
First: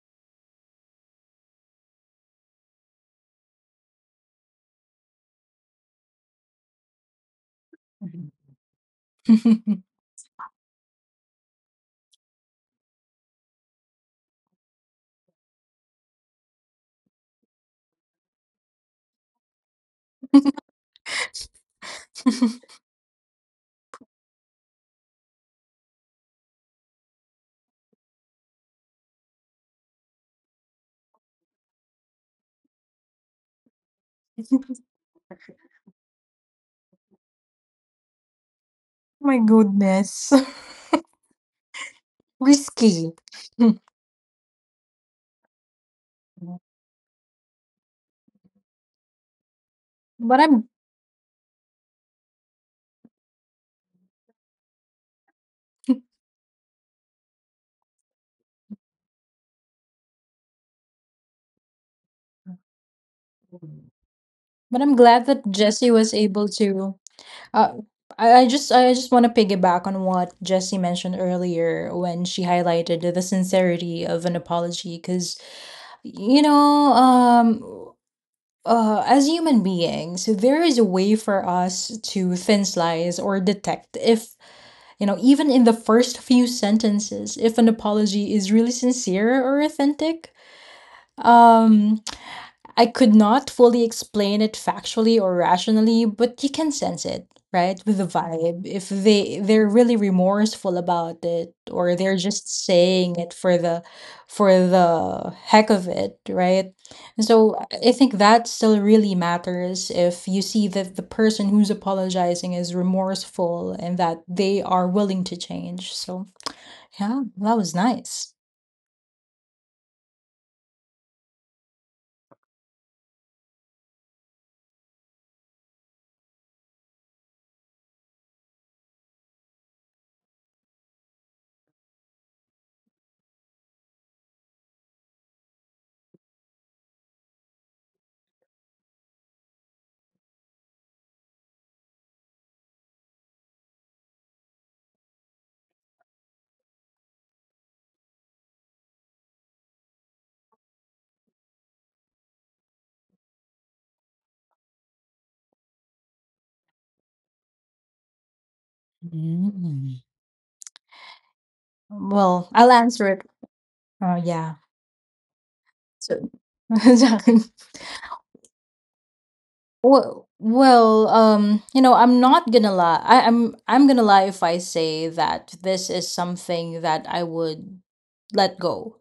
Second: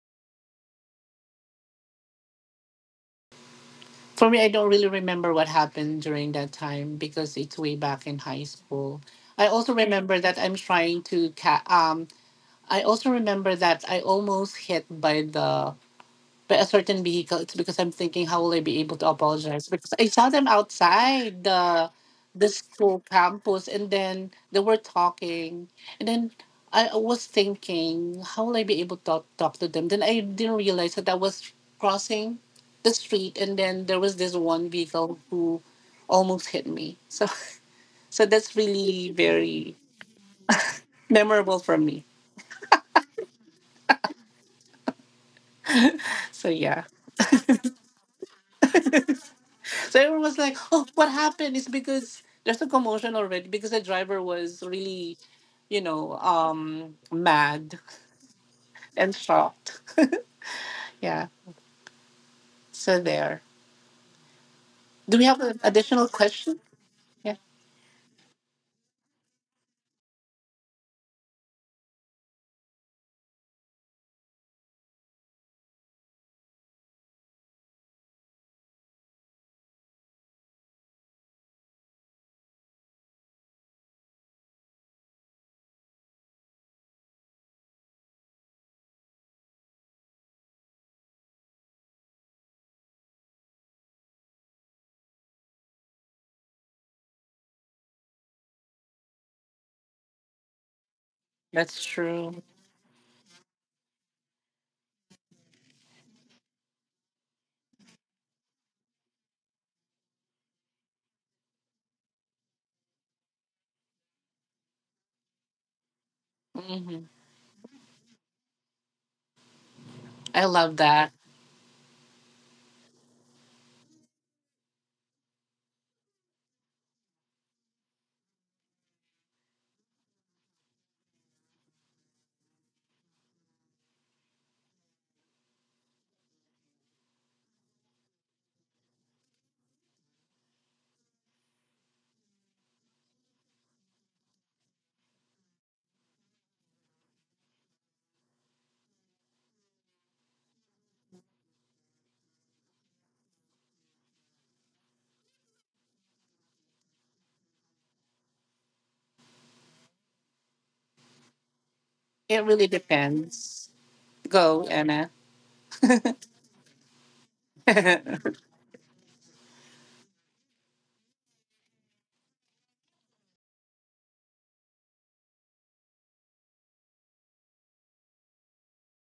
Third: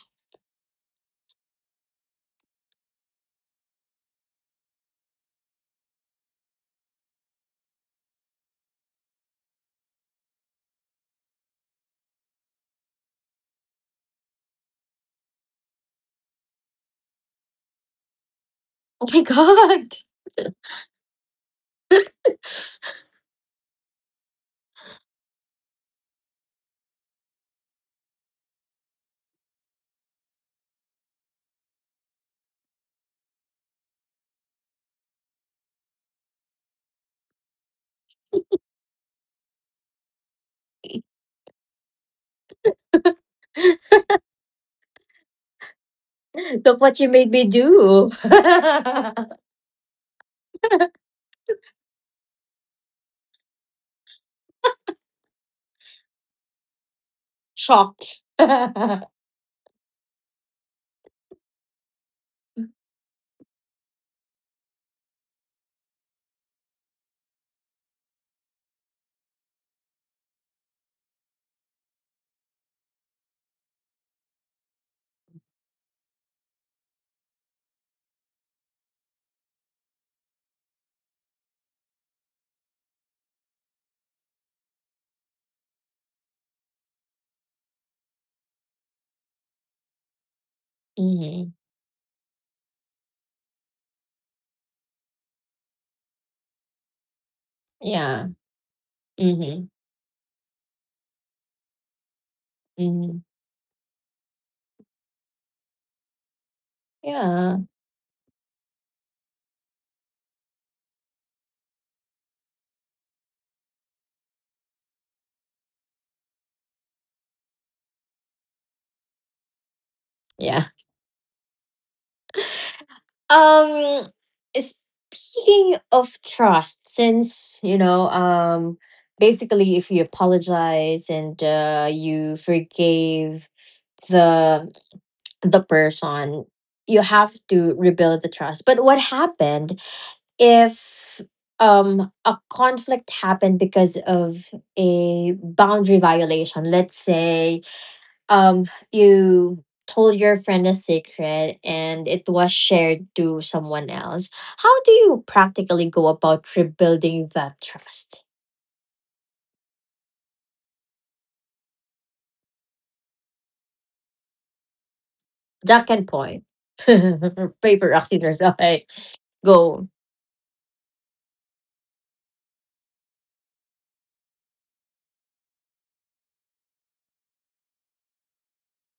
[SPEAKER 3] For me, I don't really remember what happened during that time because it's way back in
[SPEAKER 1] hmm
[SPEAKER 3] high school. I also remember that I'm trying to ca- I also remember that I almost hit by a certain vehicle. It's because I'm thinking how will I be able to
[SPEAKER 2] Oh my
[SPEAKER 3] apologize,
[SPEAKER 2] god.
[SPEAKER 3] because I saw them outside the school campus, and then they were talking, and then I was thinking how will I be able to talk to them. Then I didn't realize that I was crossing the street, and then there was this one vehicle who almost hit me. So so that's really
[SPEAKER 1] My
[SPEAKER 3] very
[SPEAKER 1] goodness.
[SPEAKER 3] memorable for me.
[SPEAKER 1] Risky.
[SPEAKER 3] So
[SPEAKER 2] Look
[SPEAKER 3] yeah.
[SPEAKER 2] what you made me do.
[SPEAKER 3] So everyone was
[SPEAKER 1] But
[SPEAKER 3] like,
[SPEAKER 1] I'm
[SPEAKER 3] "Oh, what happened?" It's because there's a commotion already, because the driver was really, mad
[SPEAKER 2] Shocked.
[SPEAKER 3] and shocked. Yeah. So there.
[SPEAKER 1] but I'm
[SPEAKER 3] Do we
[SPEAKER 1] glad
[SPEAKER 3] have
[SPEAKER 1] that
[SPEAKER 3] an
[SPEAKER 1] Jesse
[SPEAKER 3] additional
[SPEAKER 1] was able
[SPEAKER 3] question?
[SPEAKER 1] to.
[SPEAKER 3] Yeah,
[SPEAKER 1] Uh I I just I just want to piggyback on what Jesse mentioned earlier when she highlighted the sincerity of an apology. Because, you know, as human beings, there is a way for us to thin slice or detect if, you know, even in the first few sentences, if an apology is really sincere or authentic.
[SPEAKER 2] Hmm.
[SPEAKER 1] Um, I could not fully explain it factually or rationally, but you can sense it, right? With the
[SPEAKER 2] Yeah.
[SPEAKER 1] vibe. If they
[SPEAKER 2] Hmm.
[SPEAKER 1] they're really remorseful about it,
[SPEAKER 3] that's
[SPEAKER 1] or they're
[SPEAKER 3] true.
[SPEAKER 1] just saying
[SPEAKER 2] Hmm.
[SPEAKER 1] it for the heck of it, right? And so
[SPEAKER 2] Yeah.
[SPEAKER 1] I think that still really matters if you see that the person who's apologizing is remorseful and that they are willing to change. So
[SPEAKER 3] Hmm.
[SPEAKER 1] yeah, that was nice.
[SPEAKER 3] I
[SPEAKER 2] Yeah.
[SPEAKER 3] love that.
[SPEAKER 2] Um, Speaking of trust, since, basically, if you apologize and, you forgave the the person, you have to rebuild the trust. But what happened if a conflict happened because of a boundary violation? Let's say, um, you told your friend a secret and it was shared to someone else. How do you practically go about rebuilding that trust?
[SPEAKER 1] Mm.
[SPEAKER 3] It
[SPEAKER 1] Well,
[SPEAKER 3] really
[SPEAKER 1] I'll answer it.
[SPEAKER 3] depends.
[SPEAKER 1] Oh yeah.
[SPEAKER 3] Go, Anna.
[SPEAKER 2] Duck and
[SPEAKER 1] So
[SPEAKER 2] point. Paper, rock, scissors. Okay, go.
[SPEAKER 1] well, you know, I'm not gonna lie. I'm gonna lie if I say that this is something that I would let go.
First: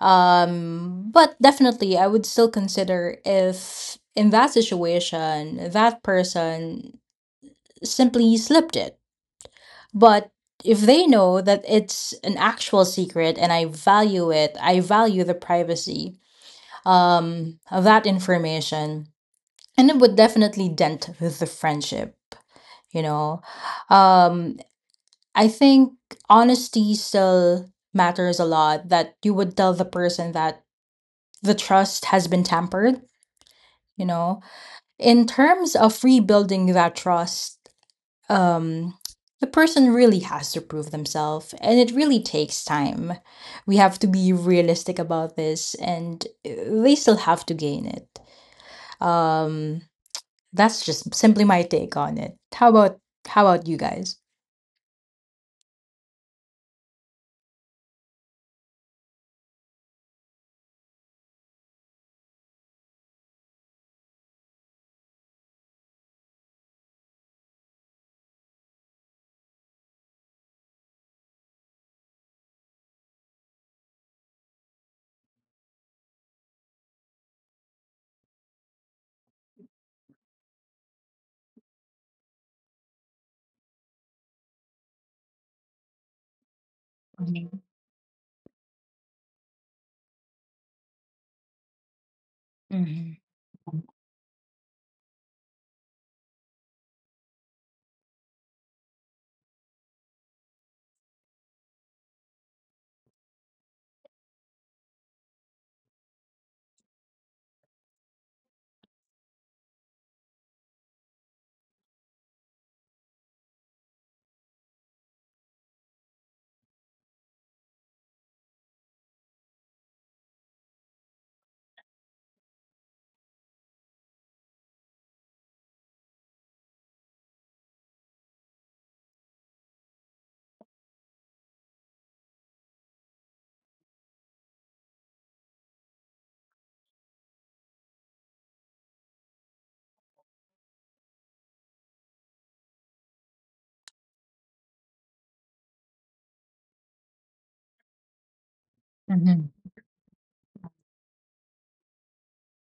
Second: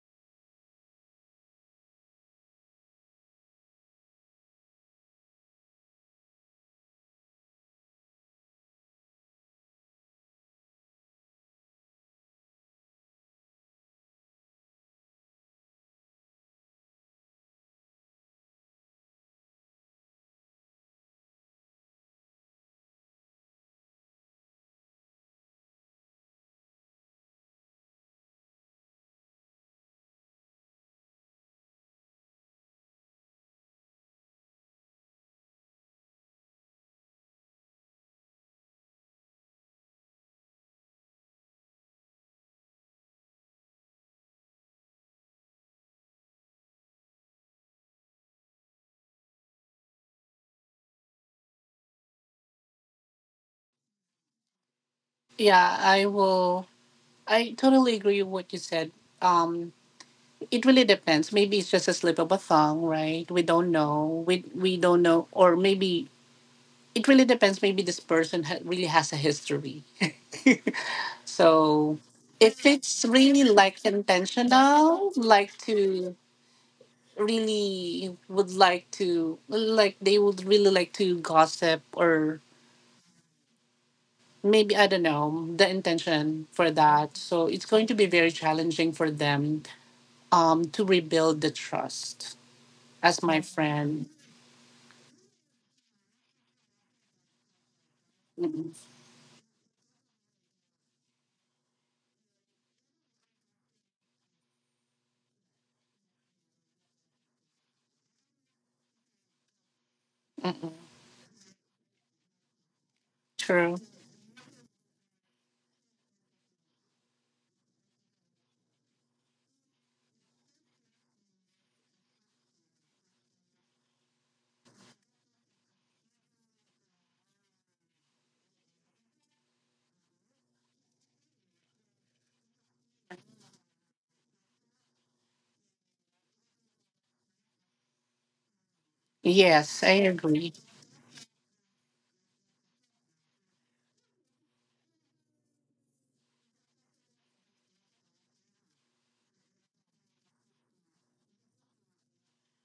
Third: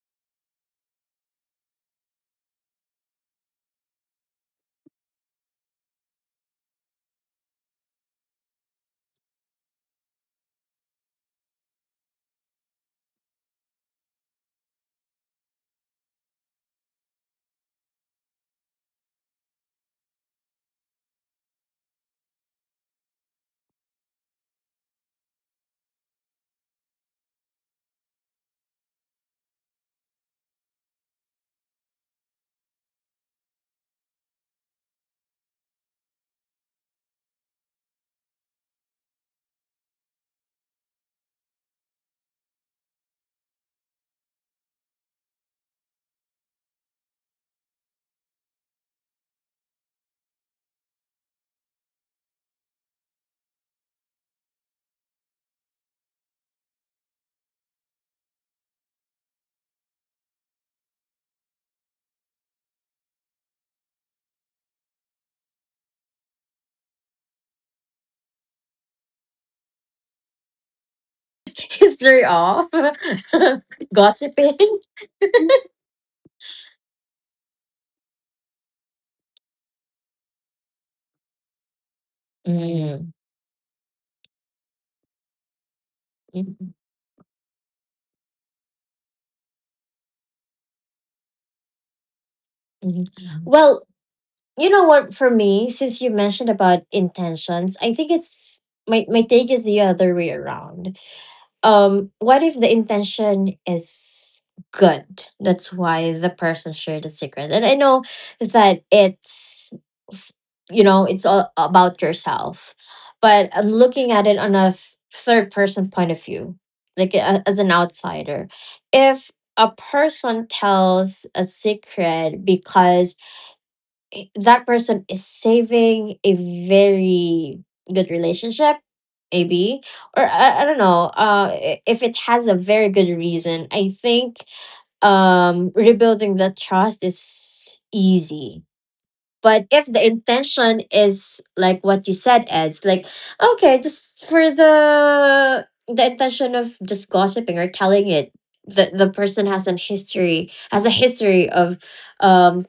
[SPEAKER 1] But definitely, I would still consider if in that situation that person simply slipped it. But if they know that it's an actual secret and I value it, I value the privacy of that information, and it would definitely dent the friendship, you know. um I think honesty still matters a lot, that you would tell the person that the trust has been tampered, you know. In terms of rebuilding that trust, um the person really has to prove themselves, and it really takes time. We have to be realistic about this, and they still have to gain it. um That's just simply my take on it. How about you guys?
[SPEAKER 3] Yeah, I will. I totally agree with what you said. Um, it really depends. Maybe it's just a slip of a tongue, right? We don't know. We don't know, or maybe it really depends. Maybe this person really has a history. So
[SPEAKER 2] History off.
[SPEAKER 3] if it's really like
[SPEAKER 2] Gossiping.
[SPEAKER 3] intentional, like to really would like to like they would really like to gossip, or
[SPEAKER 2] Mm.
[SPEAKER 3] maybe I don't know the intention for
[SPEAKER 2] Mhm.
[SPEAKER 3] that. So
[SPEAKER 1] Mhm.
[SPEAKER 3] it's going to be very challenging for them, to rebuild the trust.
[SPEAKER 2] Mhm.
[SPEAKER 1] Mhm.
[SPEAKER 3] As my
[SPEAKER 2] Well,
[SPEAKER 3] friend.
[SPEAKER 2] you know what? For me, since you mentioned about intentions, I think it's
[SPEAKER 3] Mm-mm.
[SPEAKER 2] my my take is the other way around. What if the intention is good? That's why the person shared the secret. And I know that f-
[SPEAKER 3] Mm-mm.
[SPEAKER 2] it's all about yourself, but I'm
[SPEAKER 3] True.
[SPEAKER 2] looking at it on a third person point of view, like as an outsider. If a person tells a secret because that person is saving a very good relationship maybe, or I don't know, if it has a very good reason, I think rebuilding the trust is easy. But
[SPEAKER 3] Yes,
[SPEAKER 2] if
[SPEAKER 3] I
[SPEAKER 2] the
[SPEAKER 3] agree.
[SPEAKER 2] intention is like what you said, Ed's, like okay, just for the intention of just gossiping or telling it, the person
[SPEAKER 1] Mhm.
[SPEAKER 2] has an history, has a history of um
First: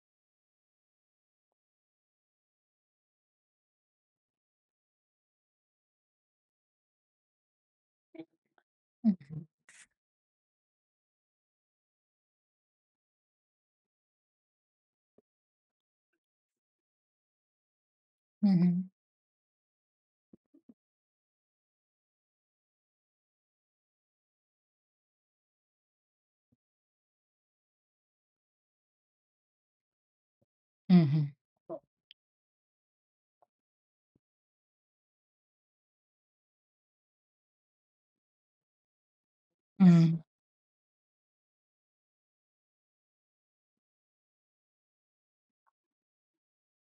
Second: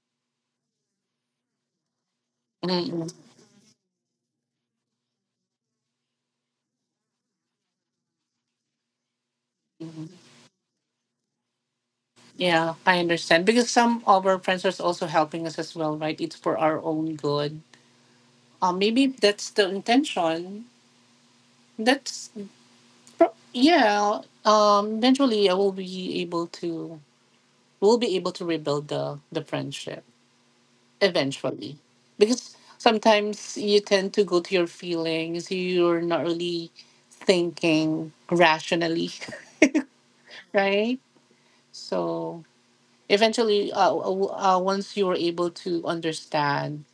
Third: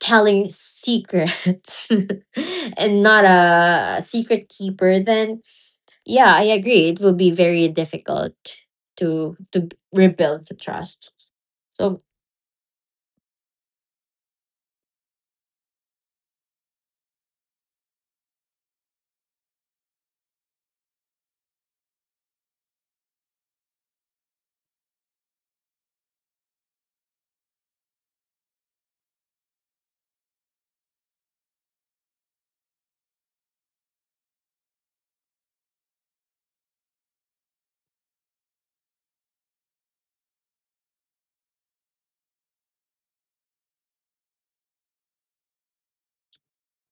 [SPEAKER 2] telling secrets and
[SPEAKER 3] Mm-mm.
[SPEAKER 2] not a secret keeper, then yeah, I agree, it will be very difficult to
[SPEAKER 1] Mhm.
[SPEAKER 2] to rebuild the trust. So
[SPEAKER 3] Yeah, I understand. Because some of our friends are also helping us as well, right? It's for our own good. Maybe that's the intention. That's yeah. Eventually, I will be able to. We'll be able to rebuild the friendship
[SPEAKER 1] Mhm.
[SPEAKER 3] eventually, because sometimes you tend to go to your feelings. You're not really thinking rationally,
[SPEAKER 1] Mhm.
[SPEAKER 3] right? So eventually, once you're able to understand,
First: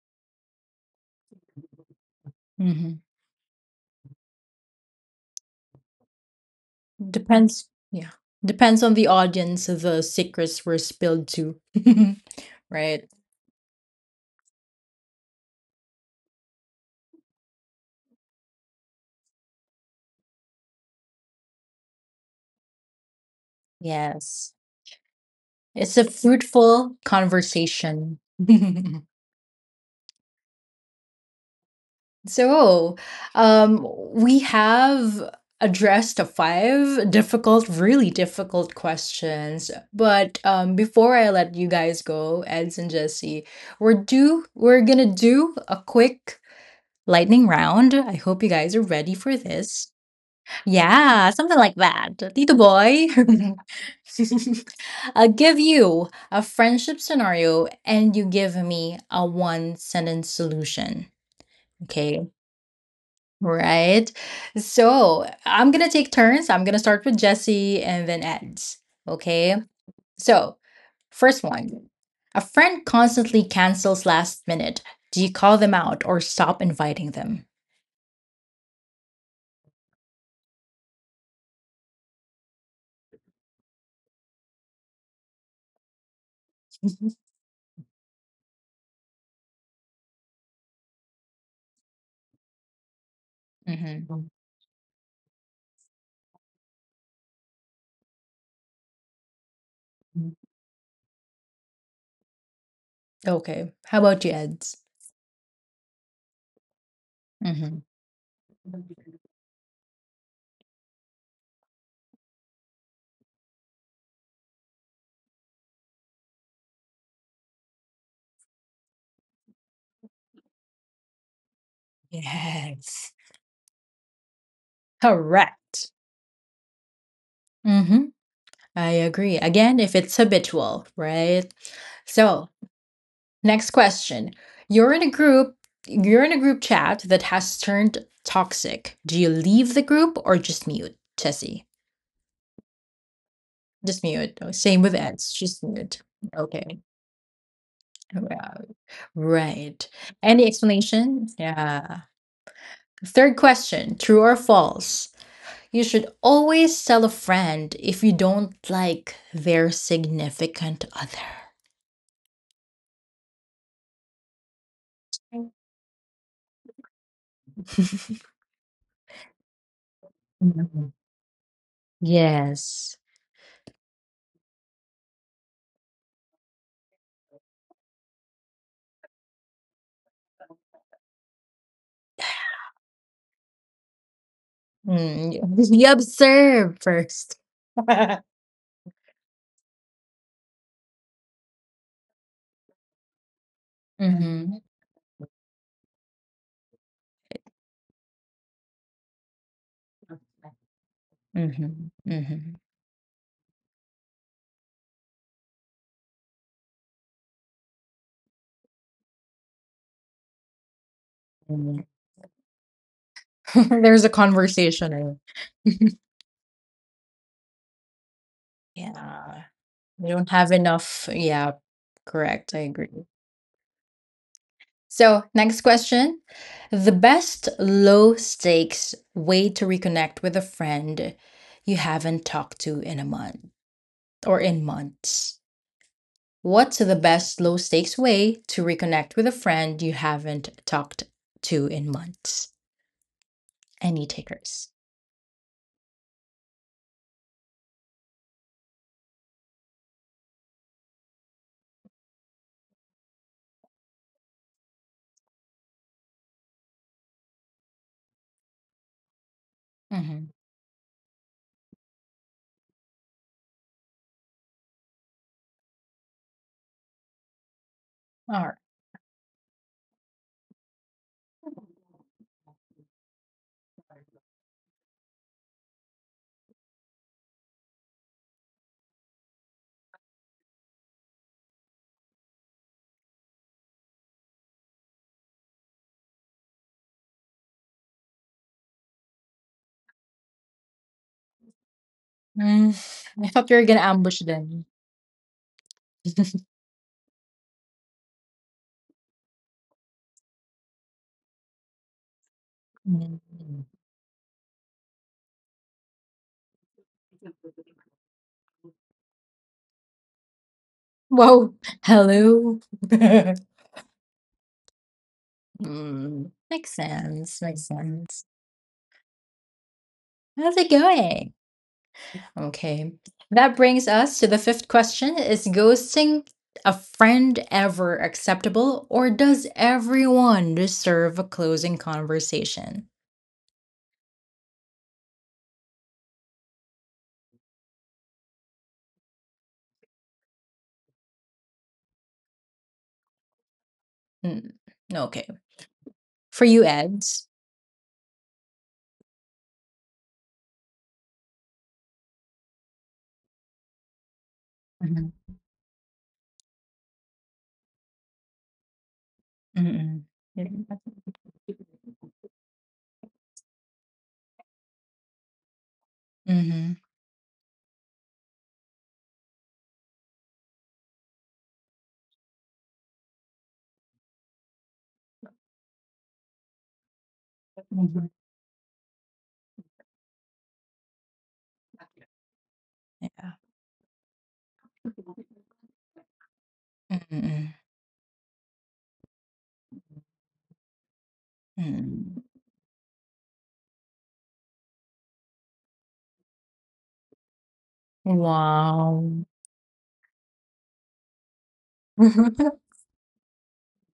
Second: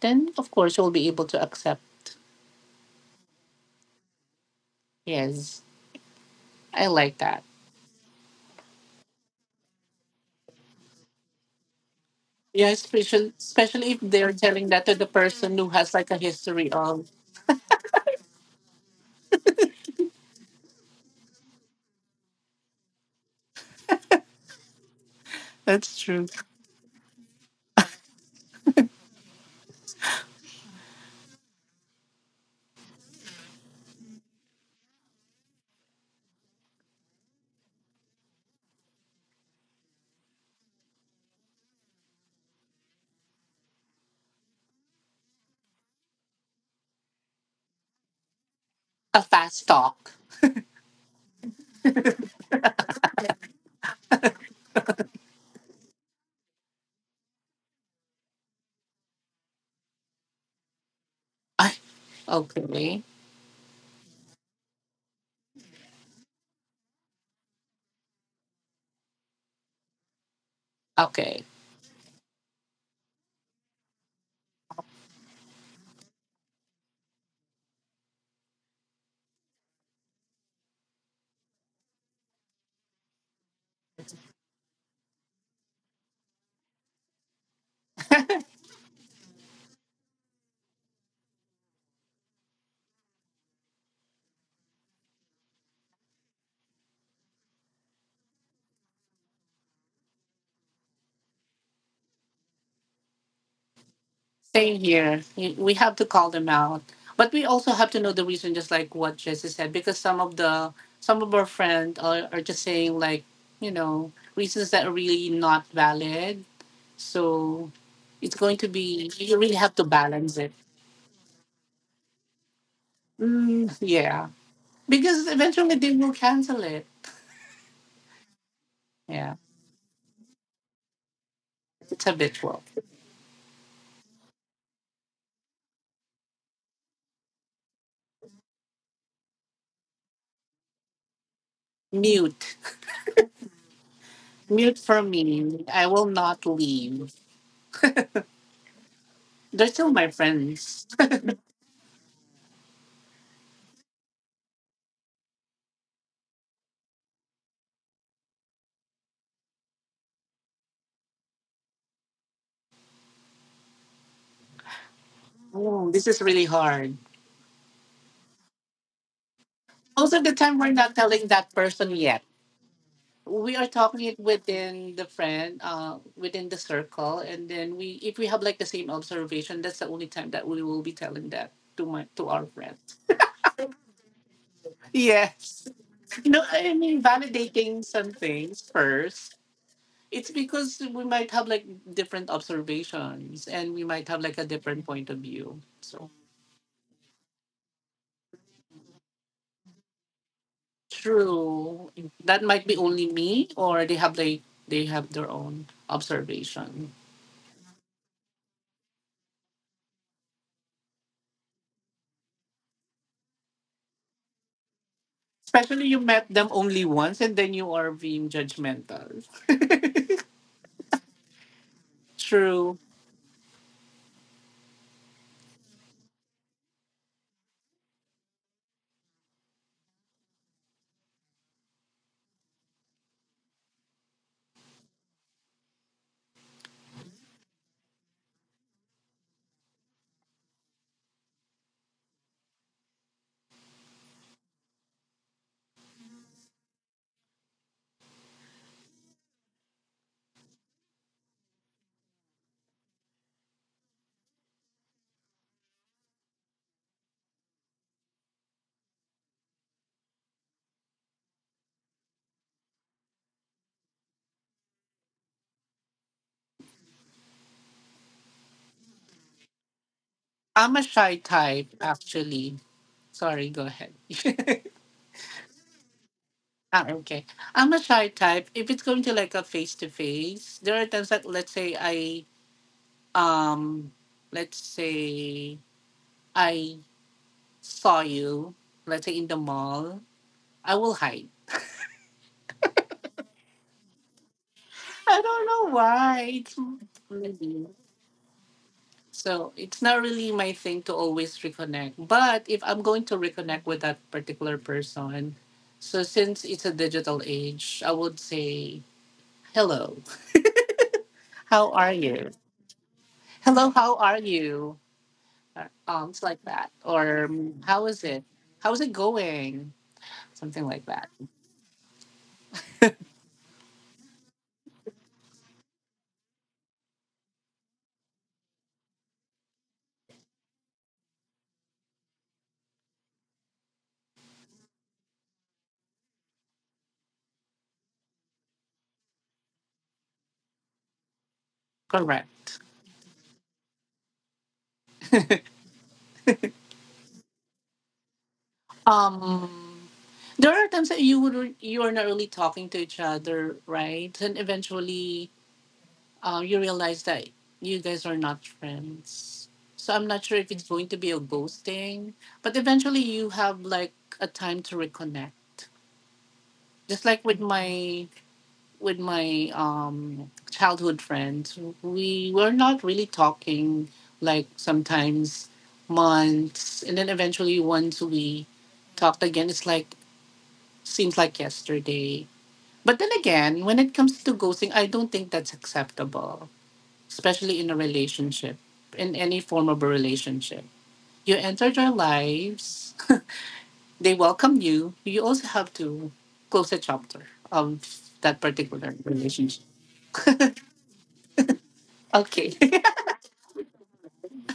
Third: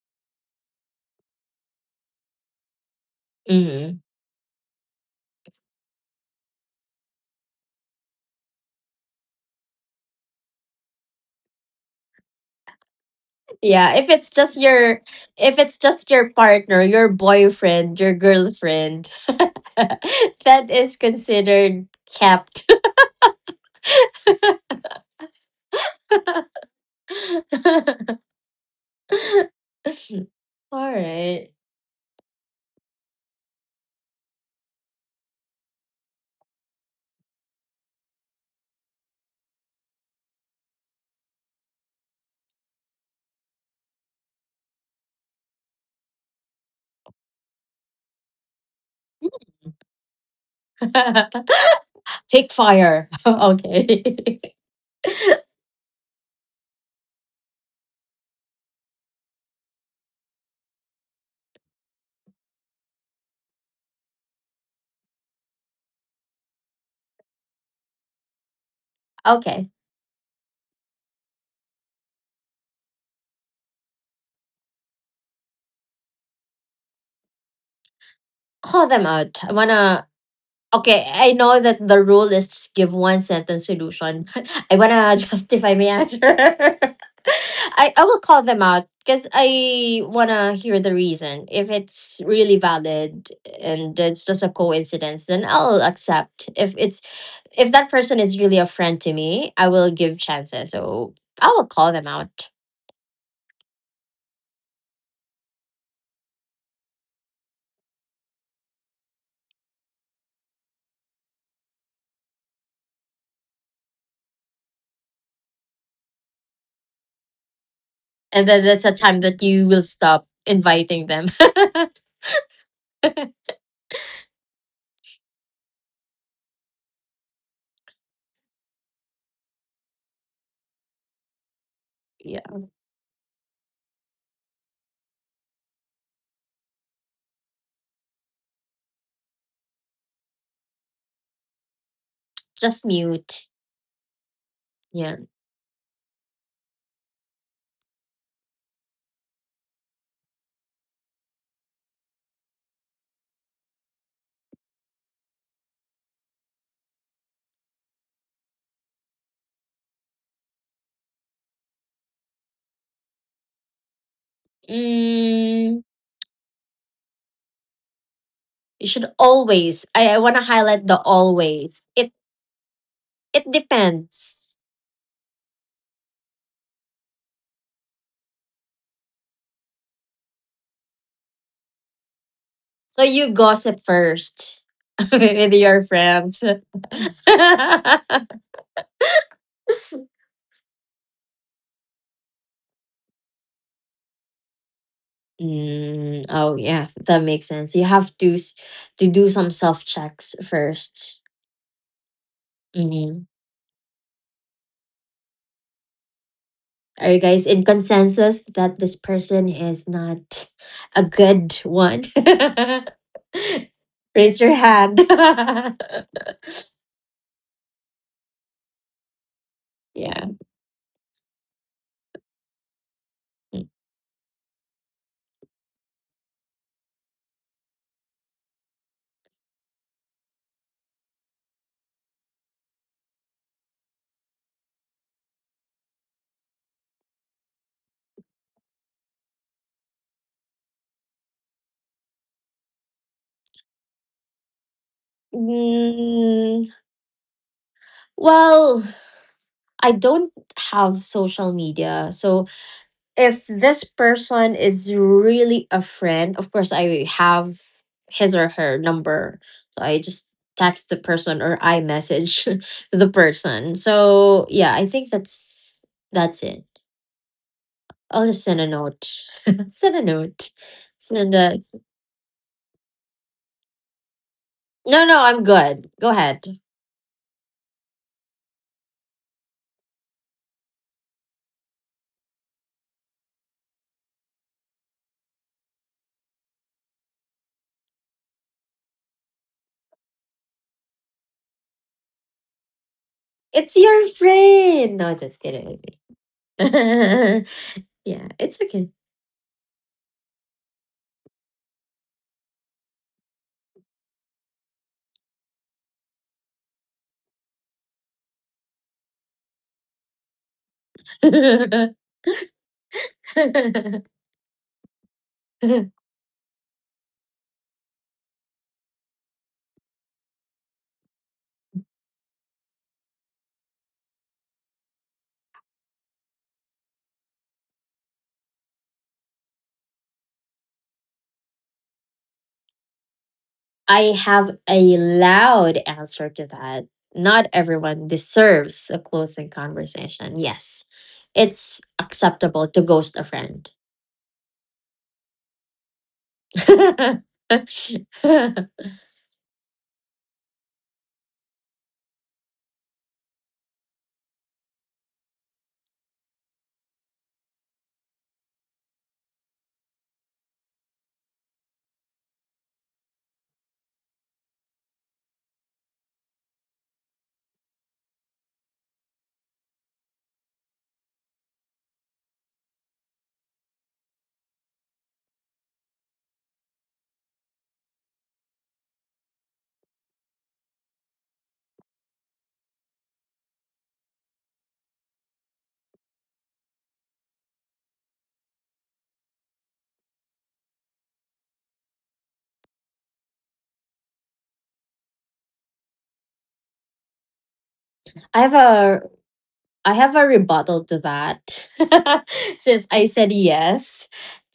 [SPEAKER 3] then of course you'll be able to accept.
[SPEAKER 1] Mhm.
[SPEAKER 2] mhm.
[SPEAKER 3] Yes, I like that.
[SPEAKER 1] Depends. Yeah. Depends on the audience the secrets were spilled to.
[SPEAKER 3] Yeah,
[SPEAKER 1] Right.
[SPEAKER 3] especially
[SPEAKER 2] Yeah,
[SPEAKER 3] if
[SPEAKER 2] if it's
[SPEAKER 3] they're
[SPEAKER 2] just
[SPEAKER 3] telling that to
[SPEAKER 2] your,
[SPEAKER 3] the person
[SPEAKER 2] if
[SPEAKER 3] who
[SPEAKER 2] it's
[SPEAKER 3] has like
[SPEAKER 2] just
[SPEAKER 3] a
[SPEAKER 2] your
[SPEAKER 3] history
[SPEAKER 2] partner, your
[SPEAKER 3] of.
[SPEAKER 2] boyfriend, your girlfriend, that is considered kept.
[SPEAKER 1] Yes.
[SPEAKER 3] That's
[SPEAKER 1] It's a
[SPEAKER 3] true.
[SPEAKER 1] fruitful conversation.
[SPEAKER 2] All right.
[SPEAKER 1] So, um, we have addressed five difficult, really difficult questions. But, before I let you guys go, Eds and Jesse, we're gonna do a quick lightning round. I hope you guys are ready
[SPEAKER 3] A
[SPEAKER 1] for
[SPEAKER 3] fast
[SPEAKER 1] this.
[SPEAKER 3] talk.
[SPEAKER 1] Yeah, something like that. Tito
[SPEAKER 2] Pick
[SPEAKER 1] boy.
[SPEAKER 2] fire. Okay.
[SPEAKER 1] I'll give you a friendship scenario and you give me a one sentence solution.
[SPEAKER 3] I
[SPEAKER 1] Okay,
[SPEAKER 3] Okay,
[SPEAKER 1] right? So I'm gonna take turns. I'm gonna start with Jesse and then Eds. Okay,
[SPEAKER 2] Okay.
[SPEAKER 1] so
[SPEAKER 3] okay.
[SPEAKER 1] first one, a friend constantly cancels last minute. Do you call them out or stop inviting them?
[SPEAKER 2] Call them out. I wanna. Okay, I know that the rule is just give one sentence solution, but I wanna justify my answer. I will call them out because I wanna hear the reason. If it's really valid and
[SPEAKER 1] hmm
[SPEAKER 2] it's just a coincidence, then I'll accept. If it's, if that person is really a friend to me, I will give chances. So I will call them out.
[SPEAKER 1] Okay, how about you,
[SPEAKER 3] Same
[SPEAKER 1] Eds?
[SPEAKER 3] here. We have to call them out, but we also
[SPEAKER 1] Mhm.
[SPEAKER 3] have to know the reason, just like what Jesse said, because some of our friends are, just saying like, reasons that are really not valid. So it's
[SPEAKER 2] And
[SPEAKER 3] going to
[SPEAKER 2] then that's a
[SPEAKER 3] be,
[SPEAKER 2] time
[SPEAKER 3] you
[SPEAKER 2] that
[SPEAKER 3] really
[SPEAKER 2] you
[SPEAKER 3] have to
[SPEAKER 2] will stop
[SPEAKER 3] balance it.
[SPEAKER 2] inviting them.
[SPEAKER 1] Yes,
[SPEAKER 3] Mm, yeah, because eventually
[SPEAKER 1] correct.
[SPEAKER 3] they will cancel it.
[SPEAKER 1] hmm I
[SPEAKER 3] Yeah,
[SPEAKER 1] agree. Again, if it's habitual, right?
[SPEAKER 3] it's
[SPEAKER 2] Yeah.
[SPEAKER 1] So,
[SPEAKER 3] habitual.
[SPEAKER 1] next question. You're in a group, you're in a group chat that has turned toxic. Do you leave the group or just mute, Tessie?
[SPEAKER 3] Mute,
[SPEAKER 2] Just mute.
[SPEAKER 1] Just mute. Oh,
[SPEAKER 3] mute
[SPEAKER 1] same with
[SPEAKER 3] for
[SPEAKER 2] Yeah.
[SPEAKER 1] Eds,
[SPEAKER 3] me.
[SPEAKER 1] just
[SPEAKER 3] I
[SPEAKER 1] mute.
[SPEAKER 3] will not
[SPEAKER 1] Okay.
[SPEAKER 3] leave.
[SPEAKER 1] Yeah.
[SPEAKER 3] They're still
[SPEAKER 1] Right.
[SPEAKER 3] my
[SPEAKER 1] Any
[SPEAKER 3] friends.
[SPEAKER 1] explanation? Yeah. Third question, true or false? You should always tell a friend if you don't like their significant other.
[SPEAKER 2] Mm,
[SPEAKER 3] Oh, this is really hard.
[SPEAKER 2] you should always,
[SPEAKER 3] Most
[SPEAKER 2] I,
[SPEAKER 3] of
[SPEAKER 2] I
[SPEAKER 3] the
[SPEAKER 2] wanna
[SPEAKER 3] time, we're
[SPEAKER 1] Mhm.
[SPEAKER 2] highlight
[SPEAKER 3] not
[SPEAKER 2] the
[SPEAKER 3] telling that
[SPEAKER 2] always.
[SPEAKER 3] person
[SPEAKER 2] It
[SPEAKER 3] yet.
[SPEAKER 1] Yes.
[SPEAKER 2] it
[SPEAKER 3] We are talking it
[SPEAKER 2] depends.
[SPEAKER 3] within the friend, within the circle, and then we, if we have like the same observation, that's the only time that we will be telling that to my to our friends.
[SPEAKER 2] So you gossip first
[SPEAKER 1] Mm,
[SPEAKER 2] with
[SPEAKER 3] Yes.
[SPEAKER 2] your
[SPEAKER 1] you
[SPEAKER 2] friends.
[SPEAKER 3] No, I
[SPEAKER 1] observe
[SPEAKER 3] mean
[SPEAKER 1] 1st.
[SPEAKER 3] validating some things first. It's because we might have like different observations and we might have like a
[SPEAKER 1] hmm
[SPEAKER 3] different point of view. So
[SPEAKER 2] Mm, oh yeah, that makes sense. You have to to do some self checks 1st.
[SPEAKER 3] true.
[SPEAKER 1] hmm
[SPEAKER 3] That might be only
[SPEAKER 2] Hmm.
[SPEAKER 3] me or they have like they have their own observation.
[SPEAKER 2] Are you guys in consensus that this person is not a good
[SPEAKER 1] hmm
[SPEAKER 2] one?
[SPEAKER 1] There's a
[SPEAKER 2] Raise your hand.
[SPEAKER 1] conversation. Eh?
[SPEAKER 3] Especially you met them only once and then you are being judgmental.
[SPEAKER 1] Yeah. We
[SPEAKER 2] Yeah.
[SPEAKER 1] don't have enough. Yeah. Correct. I
[SPEAKER 3] True.
[SPEAKER 1] agree. So, next question. The best low stakes way to reconnect with a friend you haven't talked to in a month, or in months. What's the best low stakes way to reconnect with a friend you haven't talked to in months? Any takers?
[SPEAKER 2] Mm, well, I don't have social media. So if this person is really a friend, of course I have his or her number. So I
[SPEAKER 1] Mm-hmm.
[SPEAKER 2] just text the person, or I message the person. So yeah, I think that's it. I'll
[SPEAKER 1] All
[SPEAKER 2] just
[SPEAKER 1] right.
[SPEAKER 2] send a note. Send a note.
[SPEAKER 3] I'm a shy
[SPEAKER 2] Send a.
[SPEAKER 3] type actually. Sorry, go ahead.
[SPEAKER 2] No, no, I'm good. Go ahead.
[SPEAKER 3] Ah, okay. I'm a shy type. If it's going to like a face to face, there are times that um let's say I saw you, let's say in the mall, I will hide.
[SPEAKER 1] Mm, I thought you were
[SPEAKER 2] It's
[SPEAKER 1] going to
[SPEAKER 2] your
[SPEAKER 1] ambush them.
[SPEAKER 2] friend. No,
[SPEAKER 3] I
[SPEAKER 2] just
[SPEAKER 3] don't know
[SPEAKER 2] kidding.
[SPEAKER 3] why. It's
[SPEAKER 2] Yeah,
[SPEAKER 3] maybe.
[SPEAKER 2] it's okay.
[SPEAKER 3] So it's not really my thing to always reconnect. But if I'm going to
[SPEAKER 1] Mm.
[SPEAKER 3] reconnect with that particular person, so since it's a digital age, I would say, hello,
[SPEAKER 1] Whoa.
[SPEAKER 3] how
[SPEAKER 2] I
[SPEAKER 3] are you?
[SPEAKER 1] Hello.
[SPEAKER 3] Hello, how are you? It's
[SPEAKER 1] Mm,
[SPEAKER 3] like that.
[SPEAKER 1] makes
[SPEAKER 3] Or
[SPEAKER 1] sense. Makes
[SPEAKER 3] how is it?
[SPEAKER 1] sense.
[SPEAKER 3] How's it going?
[SPEAKER 1] How's
[SPEAKER 3] Something
[SPEAKER 1] it
[SPEAKER 3] like that.
[SPEAKER 1] going? Okay. That brings us to the fifth question. Is ghosting a friend ever acceptable, or does everyone deserve a closing conversation?
[SPEAKER 2] have a loud answer to that. Not everyone deserves a closing conversation. Yes, it's
[SPEAKER 3] Correct.
[SPEAKER 2] acceptable to ghost a friend.
[SPEAKER 1] Mm, okay. For you, Eds.
[SPEAKER 2] I
[SPEAKER 3] Um, There are times that you are not really talking to each other, right? And eventually,
[SPEAKER 1] Mm-hmm.
[SPEAKER 3] you realize that you guys are not friends. So I'm not
[SPEAKER 1] Mm-hmm.
[SPEAKER 3] sure if it's
[SPEAKER 1] Yeah.
[SPEAKER 3] going to be a ghosting, but eventually you have like a time to reconnect. Just like with my childhood friends, we were not really talking like sometimes months, and then eventually once we
[SPEAKER 1] Mm-hmm.
[SPEAKER 3] talked again, it's like seems like yesterday. But then again, when
[SPEAKER 1] Yeah.
[SPEAKER 3] it comes to ghosting, I don't think that's acceptable, especially in a
[SPEAKER 1] Mm-mm.
[SPEAKER 3] relationship, in any form of a relationship. You entered their
[SPEAKER 1] Mm.
[SPEAKER 3] lives, they welcome you. You also have to close a chapter of that
[SPEAKER 2] have
[SPEAKER 3] particular
[SPEAKER 2] a,
[SPEAKER 3] relationship.
[SPEAKER 1] Wow.
[SPEAKER 2] I have a rebuttal to that.
[SPEAKER 3] Okay.
[SPEAKER 2] Since I said yes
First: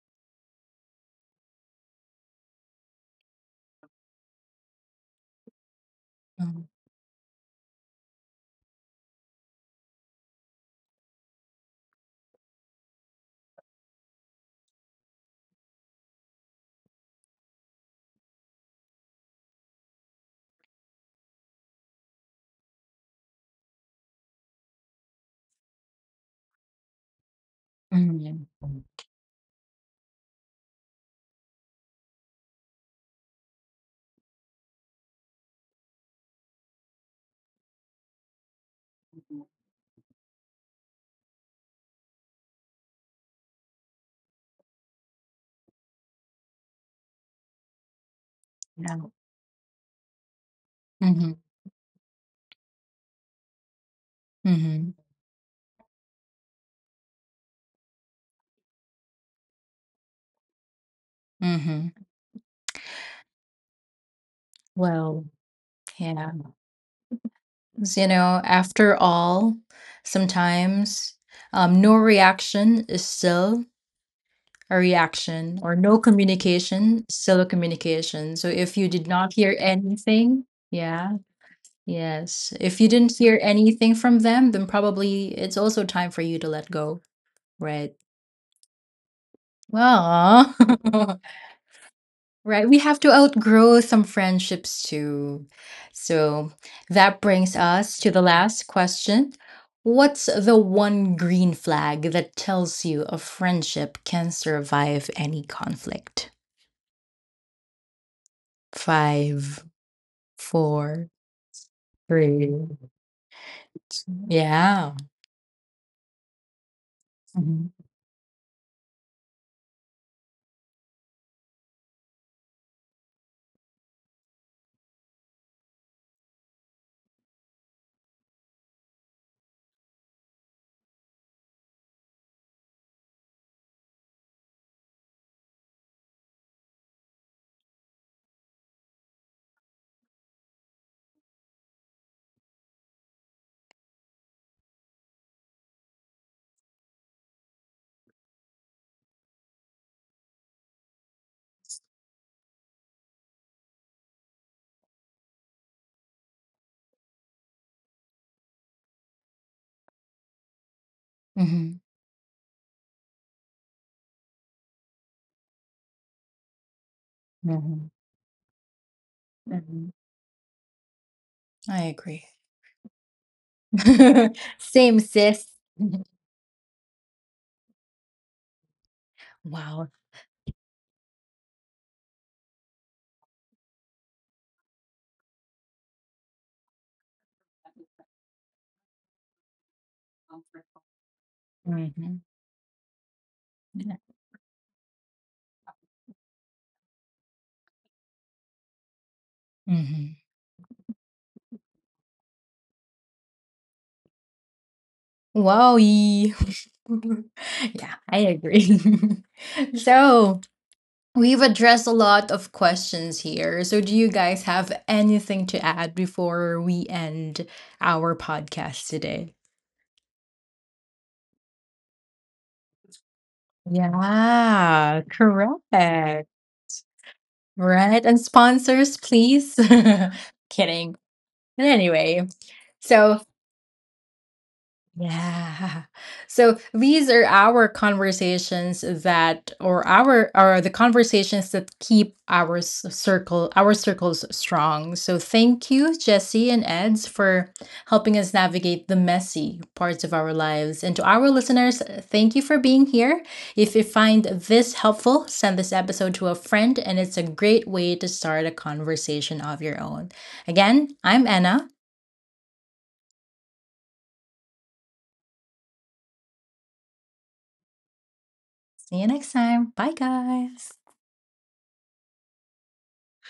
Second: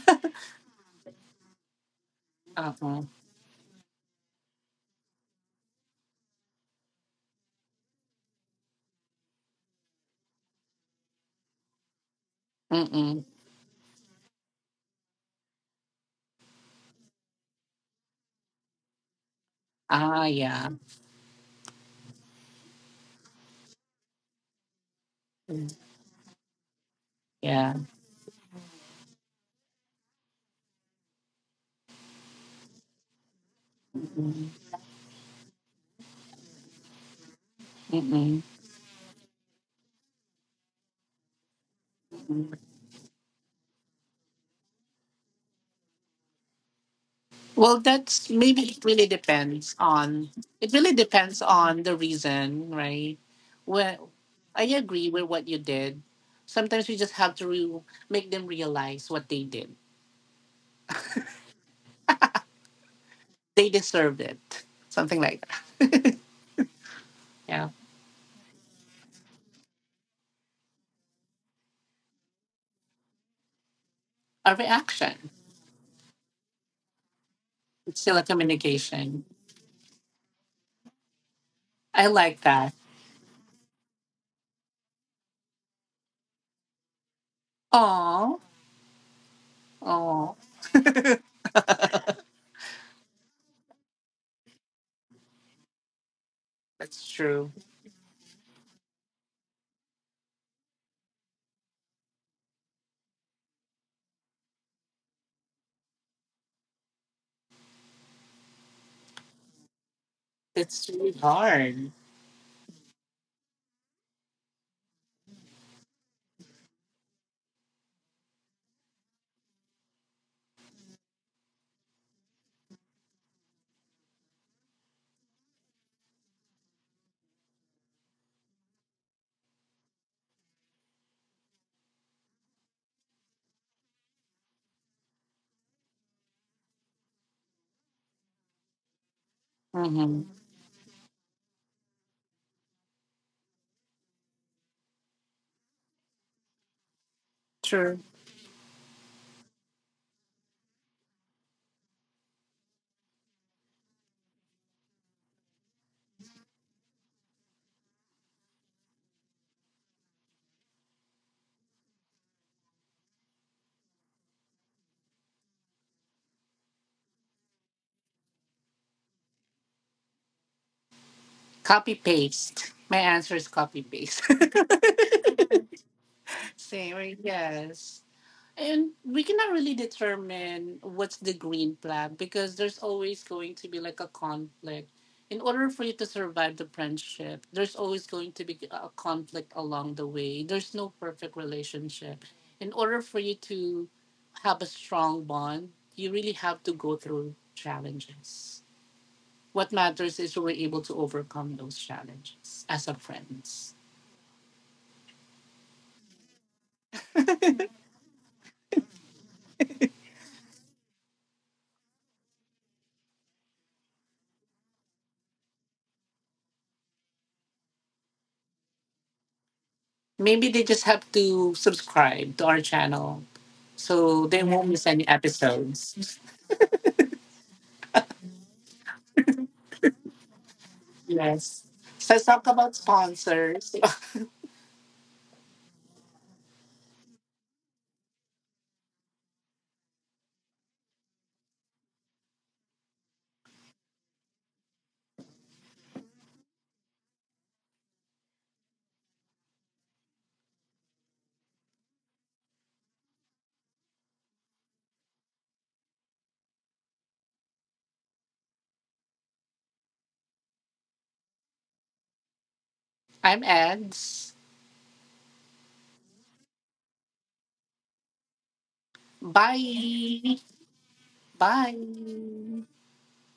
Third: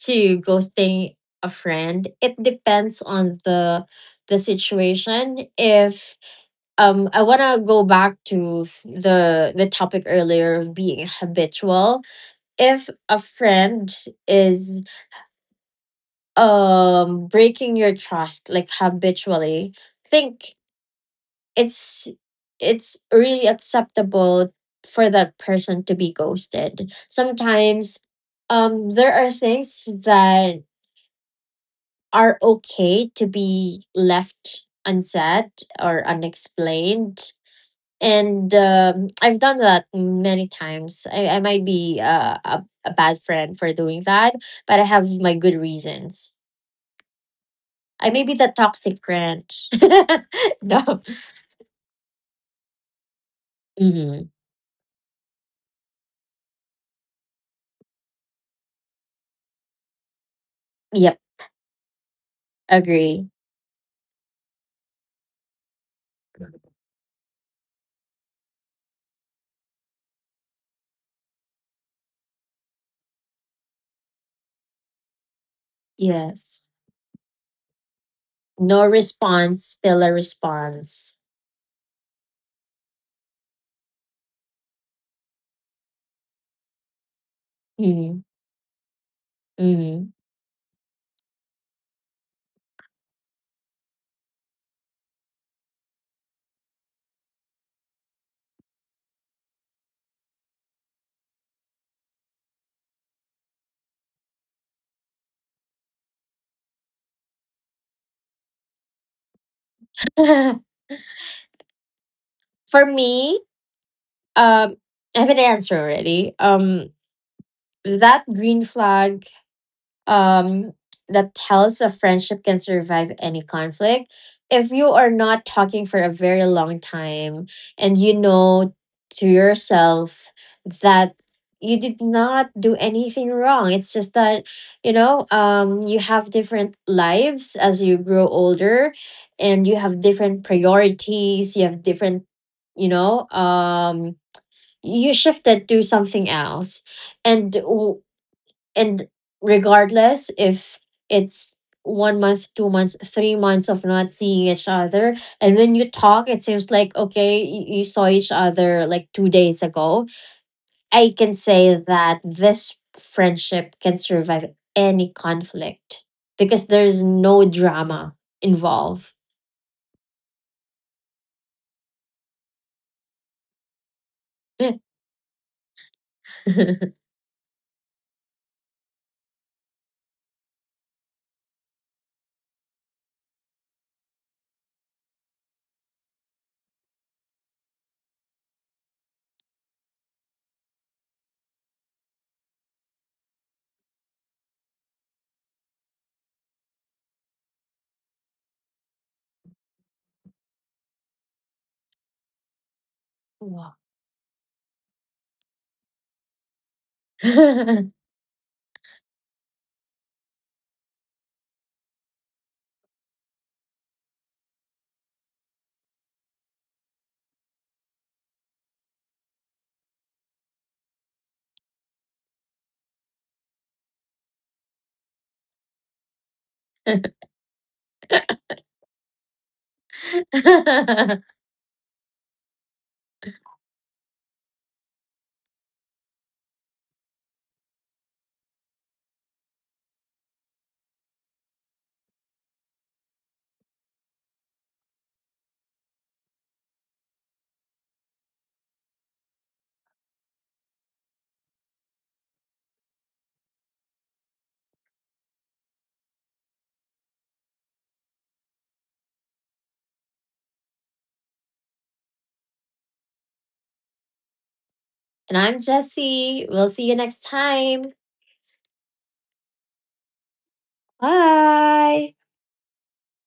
[SPEAKER 2] to ghosting a friend, it
[SPEAKER 3] Uh-uh.
[SPEAKER 2] depends on the situation. If
[SPEAKER 1] Mm.
[SPEAKER 2] I want to go back to the topic earlier of being habitual. If a
[SPEAKER 3] Mm-mm.
[SPEAKER 2] friend is breaking your trust like habitually,
[SPEAKER 3] Ah,
[SPEAKER 2] think
[SPEAKER 3] yeah.
[SPEAKER 2] it's it's really acceptable for that
[SPEAKER 3] Mm,
[SPEAKER 2] person to be ghosted
[SPEAKER 3] yeah.
[SPEAKER 2] sometimes.
[SPEAKER 1] Mhm. Mm.
[SPEAKER 2] There are things that are okay to be left
[SPEAKER 3] Mm-mm.
[SPEAKER 2] unsaid or unexplained,
[SPEAKER 3] Mm-mm.
[SPEAKER 2] and I've done that many times. I might be a bad friend for doing that, but I have my good reasons.
[SPEAKER 3] Well,
[SPEAKER 2] I may
[SPEAKER 3] that's
[SPEAKER 2] be the
[SPEAKER 3] maybe it
[SPEAKER 1] Yeah.
[SPEAKER 3] really
[SPEAKER 2] toxic friend.
[SPEAKER 3] depends on it really
[SPEAKER 2] No.
[SPEAKER 1] Mhm.
[SPEAKER 3] depends on the reason, right? Well,
[SPEAKER 2] Hmm.
[SPEAKER 3] I
[SPEAKER 1] Mhm.
[SPEAKER 3] agree with what you did. Sometimes we just have to make them realize what they did.
[SPEAKER 2] Yep.
[SPEAKER 1] Mhm.
[SPEAKER 2] Agree.
[SPEAKER 3] They deserved it. Something
[SPEAKER 1] Well,
[SPEAKER 3] like that.
[SPEAKER 1] yeah.
[SPEAKER 3] Yeah.
[SPEAKER 1] You know, after all, sometimes no reaction is still
[SPEAKER 3] A
[SPEAKER 1] a
[SPEAKER 3] reaction.
[SPEAKER 1] reaction, or no
[SPEAKER 2] Yes.
[SPEAKER 1] communication is still a
[SPEAKER 3] It's still a
[SPEAKER 1] communication. So if you
[SPEAKER 2] No
[SPEAKER 1] did
[SPEAKER 3] communication.
[SPEAKER 1] not hear
[SPEAKER 2] response, still a
[SPEAKER 1] anything, yeah,
[SPEAKER 2] response.
[SPEAKER 3] I like
[SPEAKER 1] yes.
[SPEAKER 3] that.
[SPEAKER 1] If you didn't hear anything from them, then probably it's also time for you to let go, right?
[SPEAKER 2] Hmm.
[SPEAKER 3] Oh,
[SPEAKER 2] Hmm.
[SPEAKER 3] oh,
[SPEAKER 1] Well, right, we have to outgrow some friendships too. So
[SPEAKER 3] that's
[SPEAKER 1] that
[SPEAKER 3] true.
[SPEAKER 1] brings us to the last question. What's the one green flag that tells you a friendship can survive any conflict? Five,
[SPEAKER 3] It's
[SPEAKER 1] four,
[SPEAKER 3] really hard.
[SPEAKER 1] three.
[SPEAKER 2] For me, um,
[SPEAKER 1] Yeah.
[SPEAKER 2] I have an answer already.
[SPEAKER 1] hmm
[SPEAKER 2] That green flag, um, that tells a friendship can survive any conflict. If you are not talking for a very long time, and you know to yourself that you did not do anything wrong, it's just that, you know, you have different lives as you grow older, and you have
[SPEAKER 3] Mm-hmm.
[SPEAKER 2] different priorities, you have different, you know, you shifted to something else and
[SPEAKER 3] True.
[SPEAKER 2] and regardless if it's 1 month, 2 months, 3 months of not seeing each other, and when you talk it seems like okay, you saw each other like 2 days ago, I can
[SPEAKER 1] hmm
[SPEAKER 2] say that this friendship can survive any conflict because there's no
[SPEAKER 1] hmm
[SPEAKER 2] drama involved.
[SPEAKER 1] hmm I
[SPEAKER 3] Copy
[SPEAKER 1] agree.
[SPEAKER 3] paste. My answer is copy paste.
[SPEAKER 1] Same, sis.
[SPEAKER 3] Same, right? Yes. And we cannot really
[SPEAKER 1] Wow.
[SPEAKER 3] determine what's the green flag because there's always going to be like a conflict. In order for you to survive the friendship, there's always going to be a conflict along the way. There's no perfect
[SPEAKER 1] hmm
[SPEAKER 3] relationship. In order for you to have a strong bond, you really have to go through challenges. What
[SPEAKER 1] hmm
[SPEAKER 3] matters is we're able to overcome those challenges as a friends.
[SPEAKER 2] Wow.
[SPEAKER 1] Wow! Yeah,
[SPEAKER 2] And
[SPEAKER 1] I agree. So we've addressed a lot of questions here. So do you guys have anything to add before we end our podcast today?
[SPEAKER 3] Maybe they just have to subscribe to our channel so they won't miss any
[SPEAKER 1] Yeah,
[SPEAKER 3] episodes.
[SPEAKER 1] correct. Right? And sponsors, please. Kidding.
[SPEAKER 3] Yes.
[SPEAKER 1] But
[SPEAKER 3] So let's
[SPEAKER 1] anyway,
[SPEAKER 3] talk about
[SPEAKER 1] so
[SPEAKER 3] sponsors.
[SPEAKER 1] yeah. So these are our conversations, that or our are the conversations that keep our circles strong. So thank you, Jesse and Eds, for helping us navigate the messy parts of our lives. And to our listeners, thank you for being here. If you find this helpful, send this episode to a friend, and it's a great way to start a conversation of your own. Again, I'm Anna.
[SPEAKER 3] I'm Eds.
[SPEAKER 2] I'm Jesse, we'll see you next time.
[SPEAKER 1] See you next time. Bye,
[SPEAKER 3] Bye.
[SPEAKER 1] guys.
[SPEAKER 2] Bye.
[SPEAKER 3] Bye.